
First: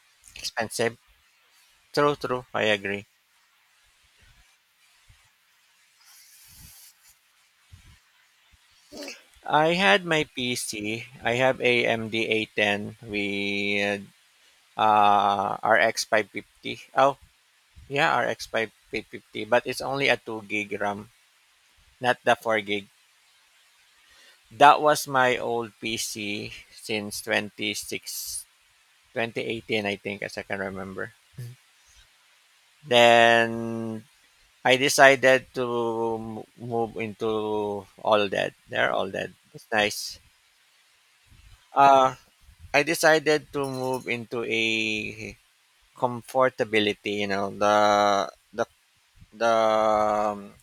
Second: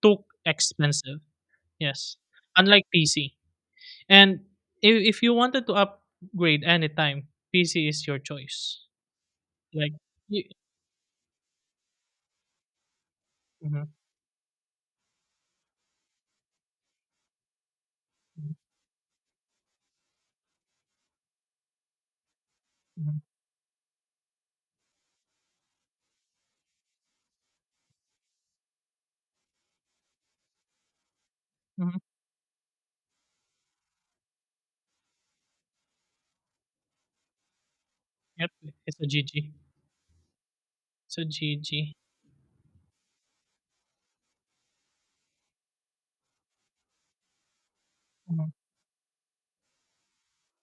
Speaker 2: too
Speaker 1: Expensive.
Speaker 2: expensive.
Speaker 1: True,
Speaker 2: Yes,
Speaker 1: true. I
Speaker 2: unlike
Speaker 1: agree.
Speaker 2: PC. And if you wanted to upgrade anytime, PC is your choice.
Speaker 1: I
Speaker 2: Like,
Speaker 1: had my
Speaker 2: you,
Speaker 1: PC. I have a M D A 10
Speaker 2: hmm
Speaker 1: with RX 550. Oh, yeah, RX 550, but it's only a 2 gig RAM, not the 4 gig.
Speaker 2: hmm
Speaker 1: That was my old PC since 2018, I think, as I can remember.
Speaker 2: hmm
Speaker 1: Then I decided to move into all
Speaker 2: yep,
Speaker 1: that. They're
Speaker 2: it's a
Speaker 1: all that.
Speaker 2: GG.
Speaker 1: It's nice.
Speaker 2: It's a GG.
Speaker 1: Uh, I decided to move into a comfortability, you know,
Speaker 2: Mhm.
Speaker 1: the the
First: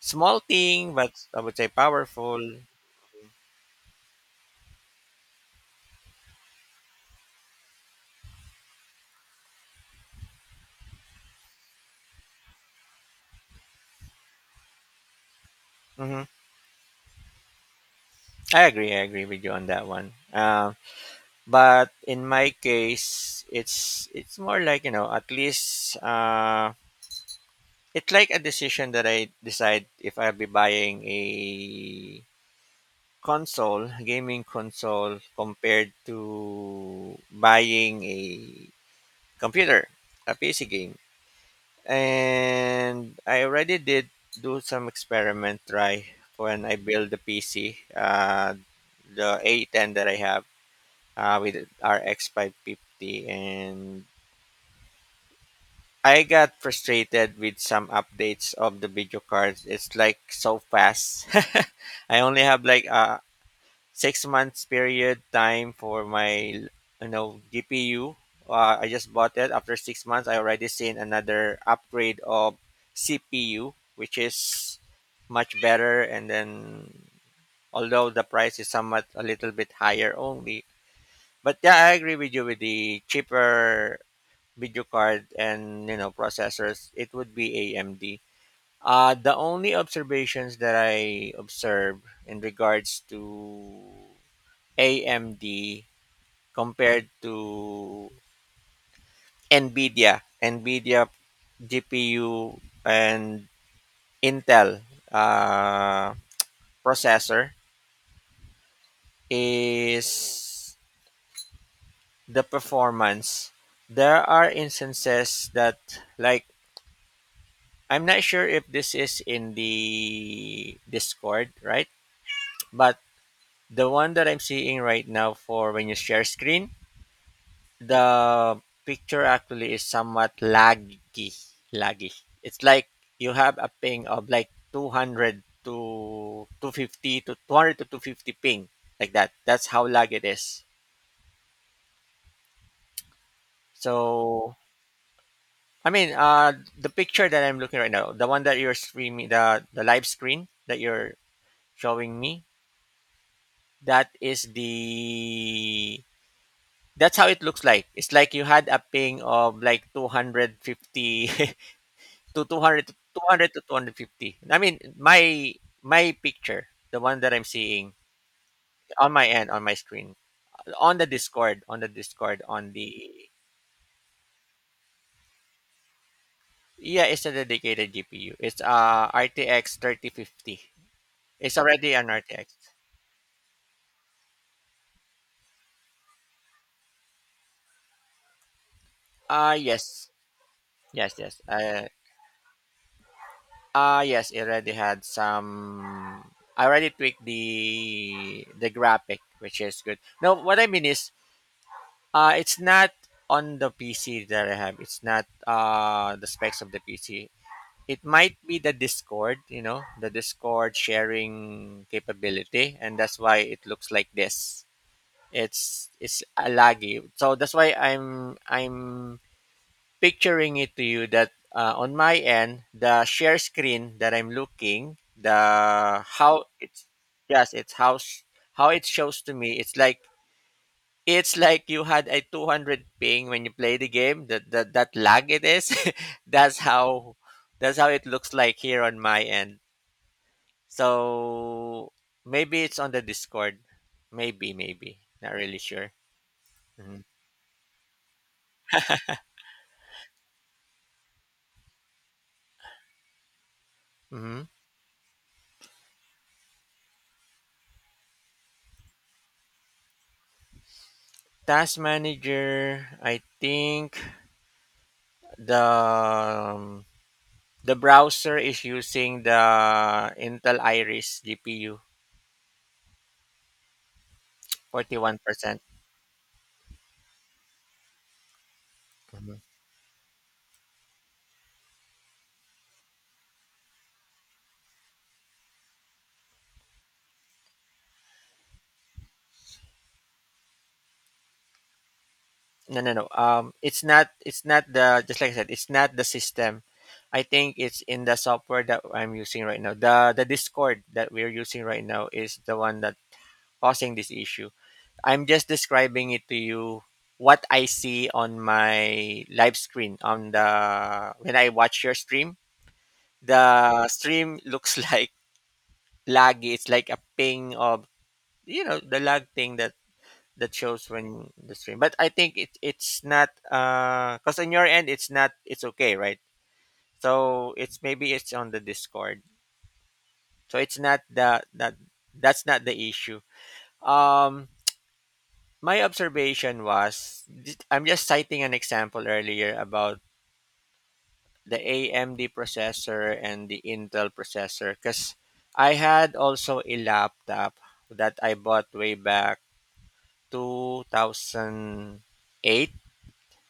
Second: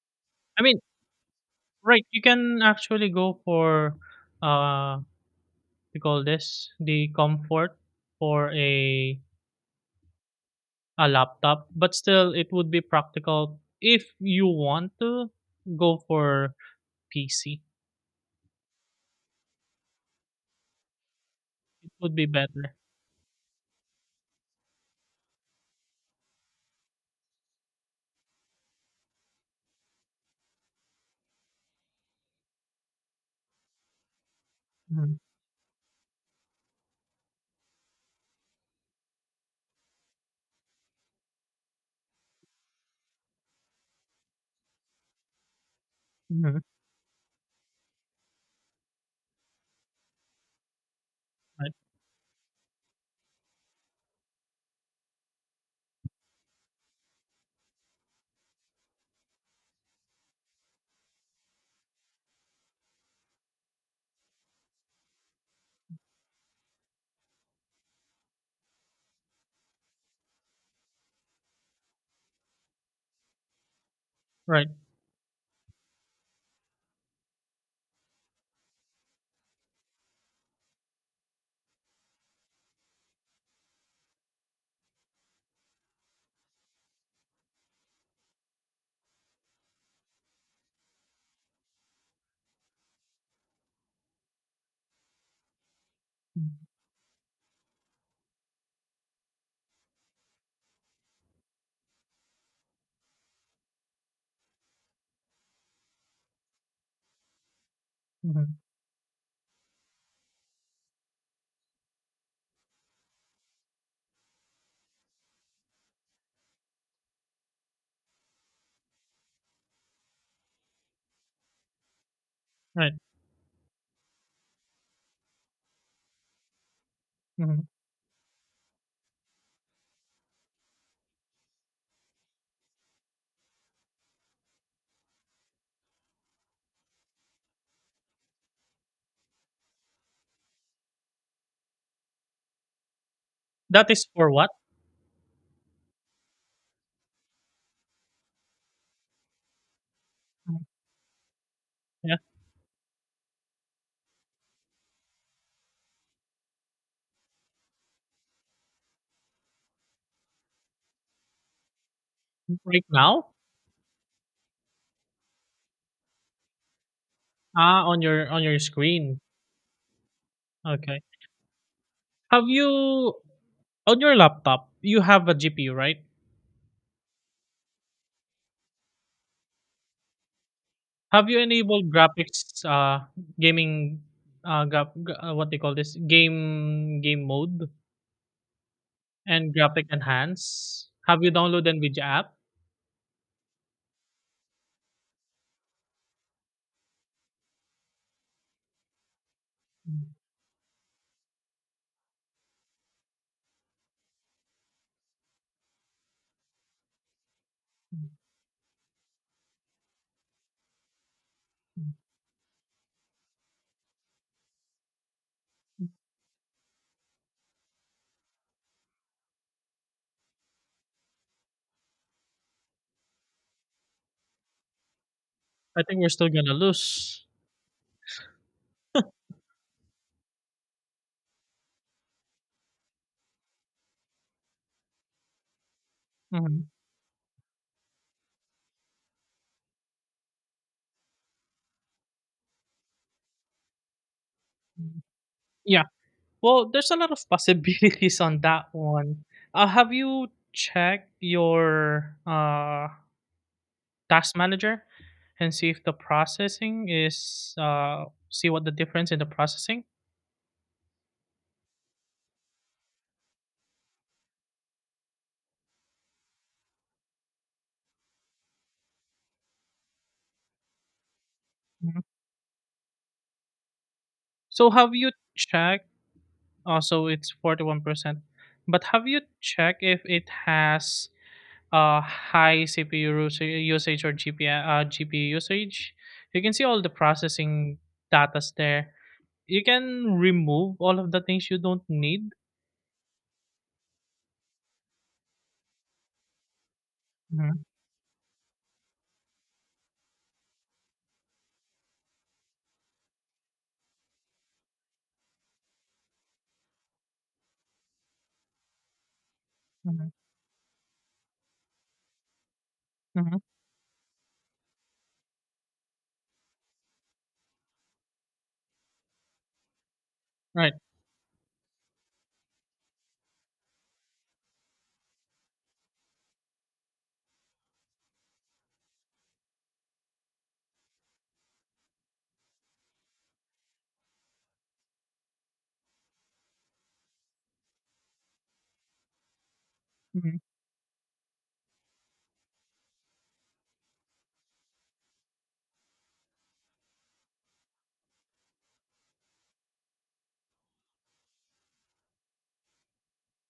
Speaker 1: small
Speaker 2: I mean,
Speaker 1: thing, but I would say
Speaker 2: right, you
Speaker 1: powerful.
Speaker 2: can actually go for, uh, we call this the comfort for a laptop, but still it would be practical if you want to go
Speaker 1: Hmm.
Speaker 2: for PC.
Speaker 1: I agree. I agree with you on that one. But
Speaker 2: It would be
Speaker 1: in my
Speaker 2: better.
Speaker 1: case, it's more like, at least, it's like a decision that I decide if I'll be buying a console, gaming
Speaker 2: Hmm
Speaker 1: console, compared to buying a computer, a PC game. And I already did do some experiment, try,
Speaker 2: hmm
Speaker 1: when I build the PC, the A10 that I have, with
Speaker 2: Right,
Speaker 1: RX 550, and I got frustrated with some updates of the video cards. It's like so fast. <laughs> I only have like a 6 months period time for my GPU. I just bought it. After 6 months, I already seen another upgrade of CPU, which
Speaker 2: right.
Speaker 1: is much better. And then, although the price is somewhat a little bit higher only, but yeah, I agree with you with the cheaper video card and processors. It would be AMD. The only observations that I observed in regards to AMD
Speaker 2: Mm-hmm.
Speaker 1: compared to NVIDIA GPU and Intel uh, processor
Speaker 2: Mhm.
Speaker 1: is the performance. There are instances that, like, I'm not sure if this is in the Discord, right?
Speaker 2: Right.
Speaker 1: But the one that I'm seeing right now for when you share screen,
Speaker 2: Mhm.
Speaker 1: the picture actually is somewhat laggy. It's like you have a ping of like 200 to 250 to 200 to 250 ping, like that's how lag it is.
Speaker 2: That is for what?
Speaker 1: So, I mean, the picture that I'm looking right now, the one that you're streaming, the live screen
Speaker 2: Mhm.
Speaker 1: that you're
Speaker 2: Yeah.
Speaker 1: showing me, that is the that's how it looks like. It's like you had a ping of like 250 <laughs> to
Speaker 2: Right
Speaker 1: 200 to
Speaker 2: now?
Speaker 1: 200 to 250. I mean, my picture, the one that I'm
Speaker 2: Ah,
Speaker 1: seeing
Speaker 2: on your
Speaker 1: on
Speaker 2: screen.
Speaker 1: my end, on my screen, on
Speaker 2: Okay.
Speaker 1: the Discord, on the Discord
Speaker 2: Have
Speaker 1: on
Speaker 2: you,
Speaker 1: the
Speaker 2: on your laptop, you have a GPU, right?
Speaker 1: yeah, it's a dedicated GPU. It's RTX 3050.
Speaker 2: Have you
Speaker 1: It's
Speaker 2: enabled
Speaker 1: already an RTX.
Speaker 2: graphics gaming what they call this, game game mode and
Speaker 1: Uh
Speaker 2: graphic
Speaker 1: yes.
Speaker 2: enhance?
Speaker 1: Yes,
Speaker 2: Have you
Speaker 1: yes.
Speaker 2: downloaded
Speaker 1: Uh
Speaker 2: NVIDIA app?
Speaker 1: uh yes, it already had some, I already tweaked the graphic, which is good.
Speaker 2: Mm,
Speaker 1: Now what I mean is, it's not on the PC that I have. It's not the specs of the PC. It
Speaker 2: mm,
Speaker 1: might be the Discord sharing
Speaker 2: mm.
Speaker 1: capability, and that's why it looks like this. It's a laggy, so that's why I'm picturing it to you that, on my end, the share screen that I'm looking,
Speaker 2: I think
Speaker 1: the
Speaker 2: we're still
Speaker 1: how
Speaker 2: gonna
Speaker 1: it's,
Speaker 2: lose.
Speaker 1: yes, it's how how it shows to me. It's like you had a 200 ping when you play the game. That lag it is. <laughs> that's
Speaker 2: Mhm.
Speaker 1: how that's how it looks like here on my end. So maybe it's on the Discord. Maybe
Speaker 2: Mhm.
Speaker 1: not really
Speaker 2: Yeah.
Speaker 1: sure.
Speaker 2: Well, there's a
Speaker 1: Hmm.
Speaker 2: lot of possibilities on that one. Have you checked your task
Speaker 1: Hmm.
Speaker 2: manager and see if the processing is see what the difference in the processing?
Speaker 1: Task manager. I think the um, the browser is using the Intel Iris GPU.
Speaker 2: Mhm. So have you
Speaker 1: 41%.
Speaker 2: checked? Also, it's 41%. But have you checked if it has high CPU usage or GPU GPU usage? You can see all the processing datas there. You can remove all of the things you don't need.
Speaker 1: No, no, no. It's not. It's not the, just like I said, it's not the system. I think
Speaker 2: Mhm,
Speaker 1: it's in the software that I'm using right now. The Discord that we're using right now is the one that causing this issue. I'm just describing it to you what I see on my live screen
Speaker 2: mhm,
Speaker 1: on the, when I watch your stream.
Speaker 2: mhm,
Speaker 1: The stream looks <laughs> like laggy. It's like a ping of, the lag thing that
Speaker 2: right.
Speaker 1: shows when the stream. But I think it's not because on your end it's not, it's okay, right? So, it's maybe it's on the Discord. So it's not the that That's not the issue. Um, my observation was, I'm just citing an example earlier about
Speaker 2: Mhm,
Speaker 1: the AMD processor and the Intel processor, because I had also a laptop that I bought way back 2008.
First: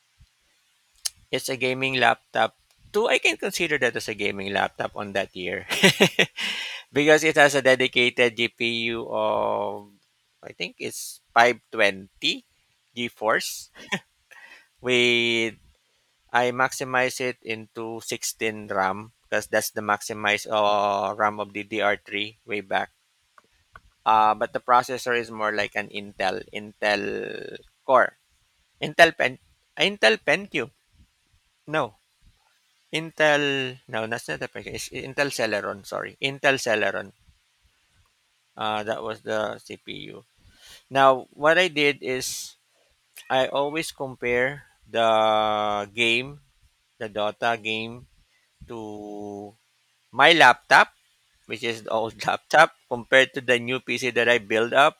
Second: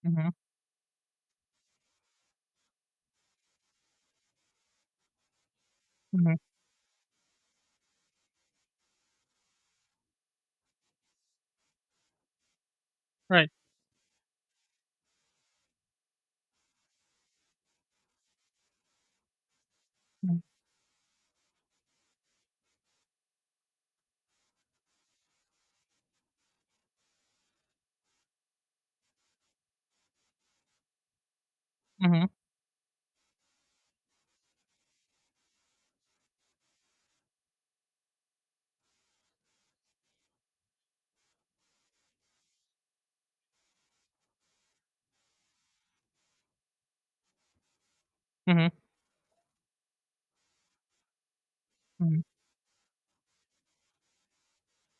Speaker 2: mhm,
Speaker 1: It's a gaming laptop. Though I can consider that as a gaming laptop on that year.
Speaker 2: mhm,
Speaker 1: <laughs> Because it has a dedicated GPU of, I think it's, 520
Speaker 2: right.
Speaker 1: GeForce, with I maximize it into 16 RAM because that's the
Speaker 2: Mhm,
Speaker 1: maximized, RAM of DDR3 way back. But the processor is more like an Intel Core, Intel Pen Intel Pentium. No,
Speaker 2: mhm,
Speaker 1: Intel, no, that's not the package. It's Intel Celeron, sorry. Intel Celeron. That was the CPU. Now, what I did is, I always compare the game, the Dota game,
Speaker 2: mhm,
Speaker 1: to my laptop, which is the old
Speaker 2: mhm.
Speaker 1: <laughs> laptop, compared to the new PC that I build up.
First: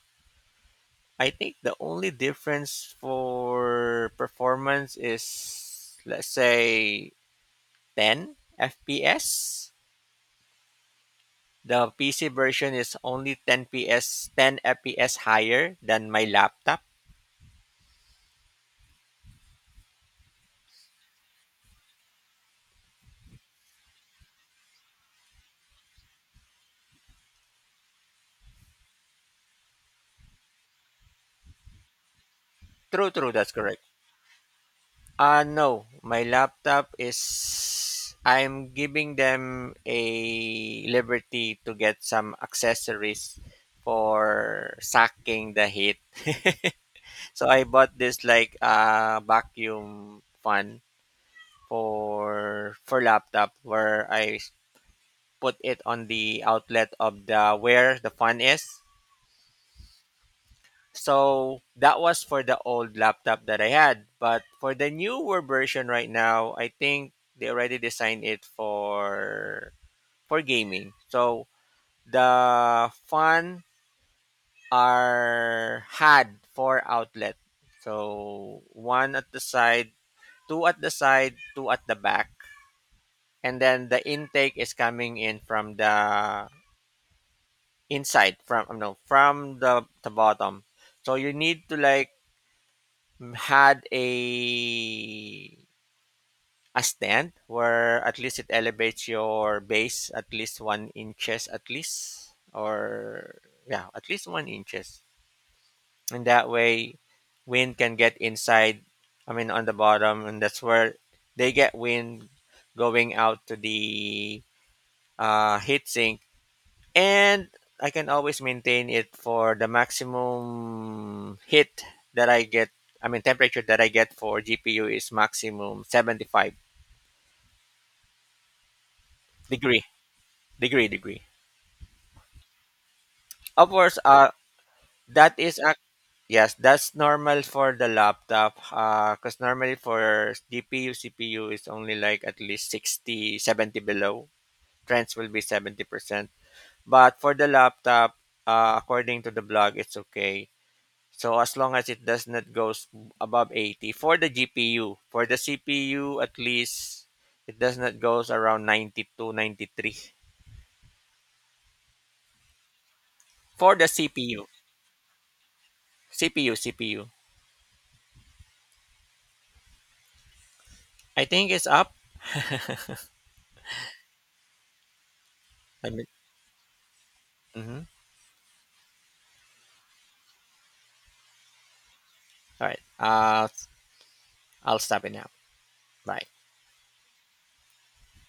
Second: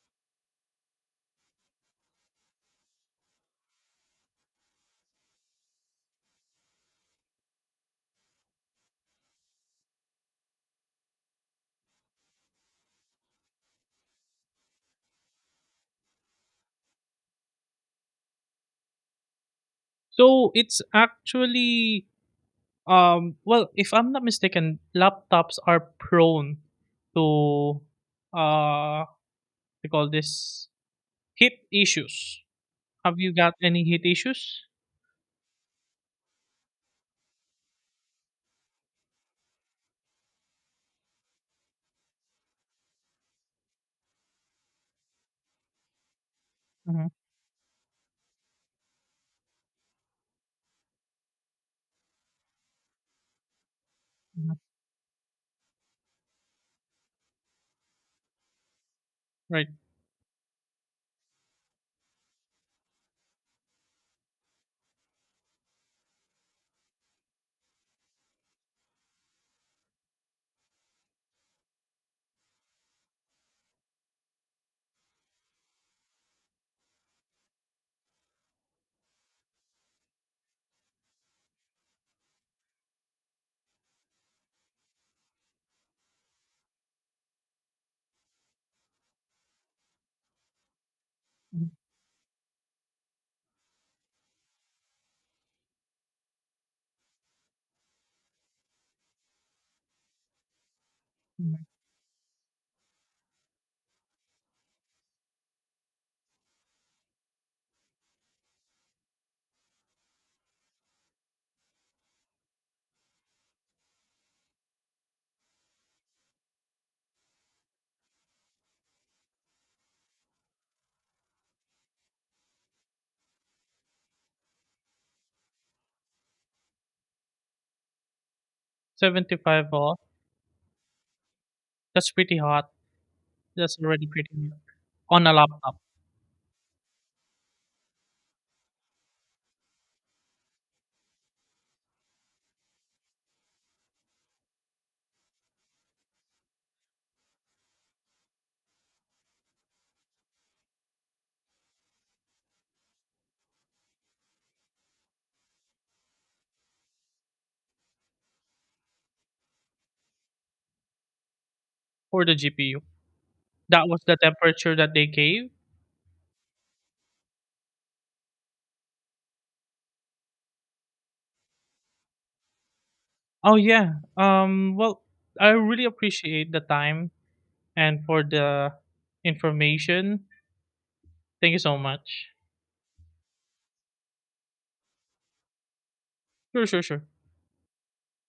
Speaker 1: I think the only difference for performance is, let's say, 10 FPS. The PC version is only 10 PS, 10 FPS higher than my laptop.
Speaker 2: So it's actually, um, well, if I'm not mistaken, laptops are prone to uh they call this heat issues.
Speaker 1: True,
Speaker 2: Have
Speaker 1: true,
Speaker 2: you
Speaker 1: that's
Speaker 2: got
Speaker 1: correct.
Speaker 2: any heat issues?
Speaker 1: No, my laptop is, I'm giving them a liberty to get some accessories for sucking the heat. <laughs>
Speaker 2: Mm-hmm,
Speaker 1: So I bought this like, vacuum fan for laptop where I
Speaker 2: mm-hmm,
Speaker 1: put it on the outlet of the, where the fan is.
Speaker 2: right.
Speaker 1: So that was for the old laptop that I had. But for the newer version right now, I think they already designed it for gaming. So the fan are had four outlet. So one at the side, two at the side, two at the back. And then the intake is coming in from the inside, from, no, from the bottom. So you
Speaker 2: Mm-hmm.
Speaker 1: need to like had a stand where at least it elevates your base at least 1 inches at least, or yeah, at least 1 inches, and that way wind can get inside, I mean on the bottom, and that's where they get wind going out to the heat sink, and I can always maintain it for the maximum heat that I get. I mean temperature that I get for GPU is maximum 75
Speaker 2: 75
Speaker 1: degree
Speaker 2: volt.
Speaker 1: degree.
Speaker 2: That's pretty hot.
Speaker 1: Of
Speaker 2: That's
Speaker 1: course,
Speaker 2: already pretty hot on
Speaker 1: that
Speaker 2: a
Speaker 1: is a,
Speaker 2: laptop
Speaker 1: yes, that's normal for the laptop. Cause normally for GPU CPU is only like at least 60, 70 below. Trends will be 70 percent, but for the laptop, according to the blog, it's okay. So as long as it does not goes above 80 for the GPU, for the CPU at least it does not goes around 90-93
Speaker 2: for the GPU.
Speaker 1: for the
Speaker 2: That was the
Speaker 1: CPU.
Speaker 2: temperature that they gave.
Speaker 1: CPU, CPU. I think it's up.
Speaker 2: Oh yeah. Um, well, I really
Speaker 1: I mean,
Speaker 2: appreciate the time
Speaker 1: mhm.
Speaker 2: and for the information. Thank you so much.
Speaker 1: All right. I'll stop it now. Bye.
Speaker 2: Sure, sure, sure.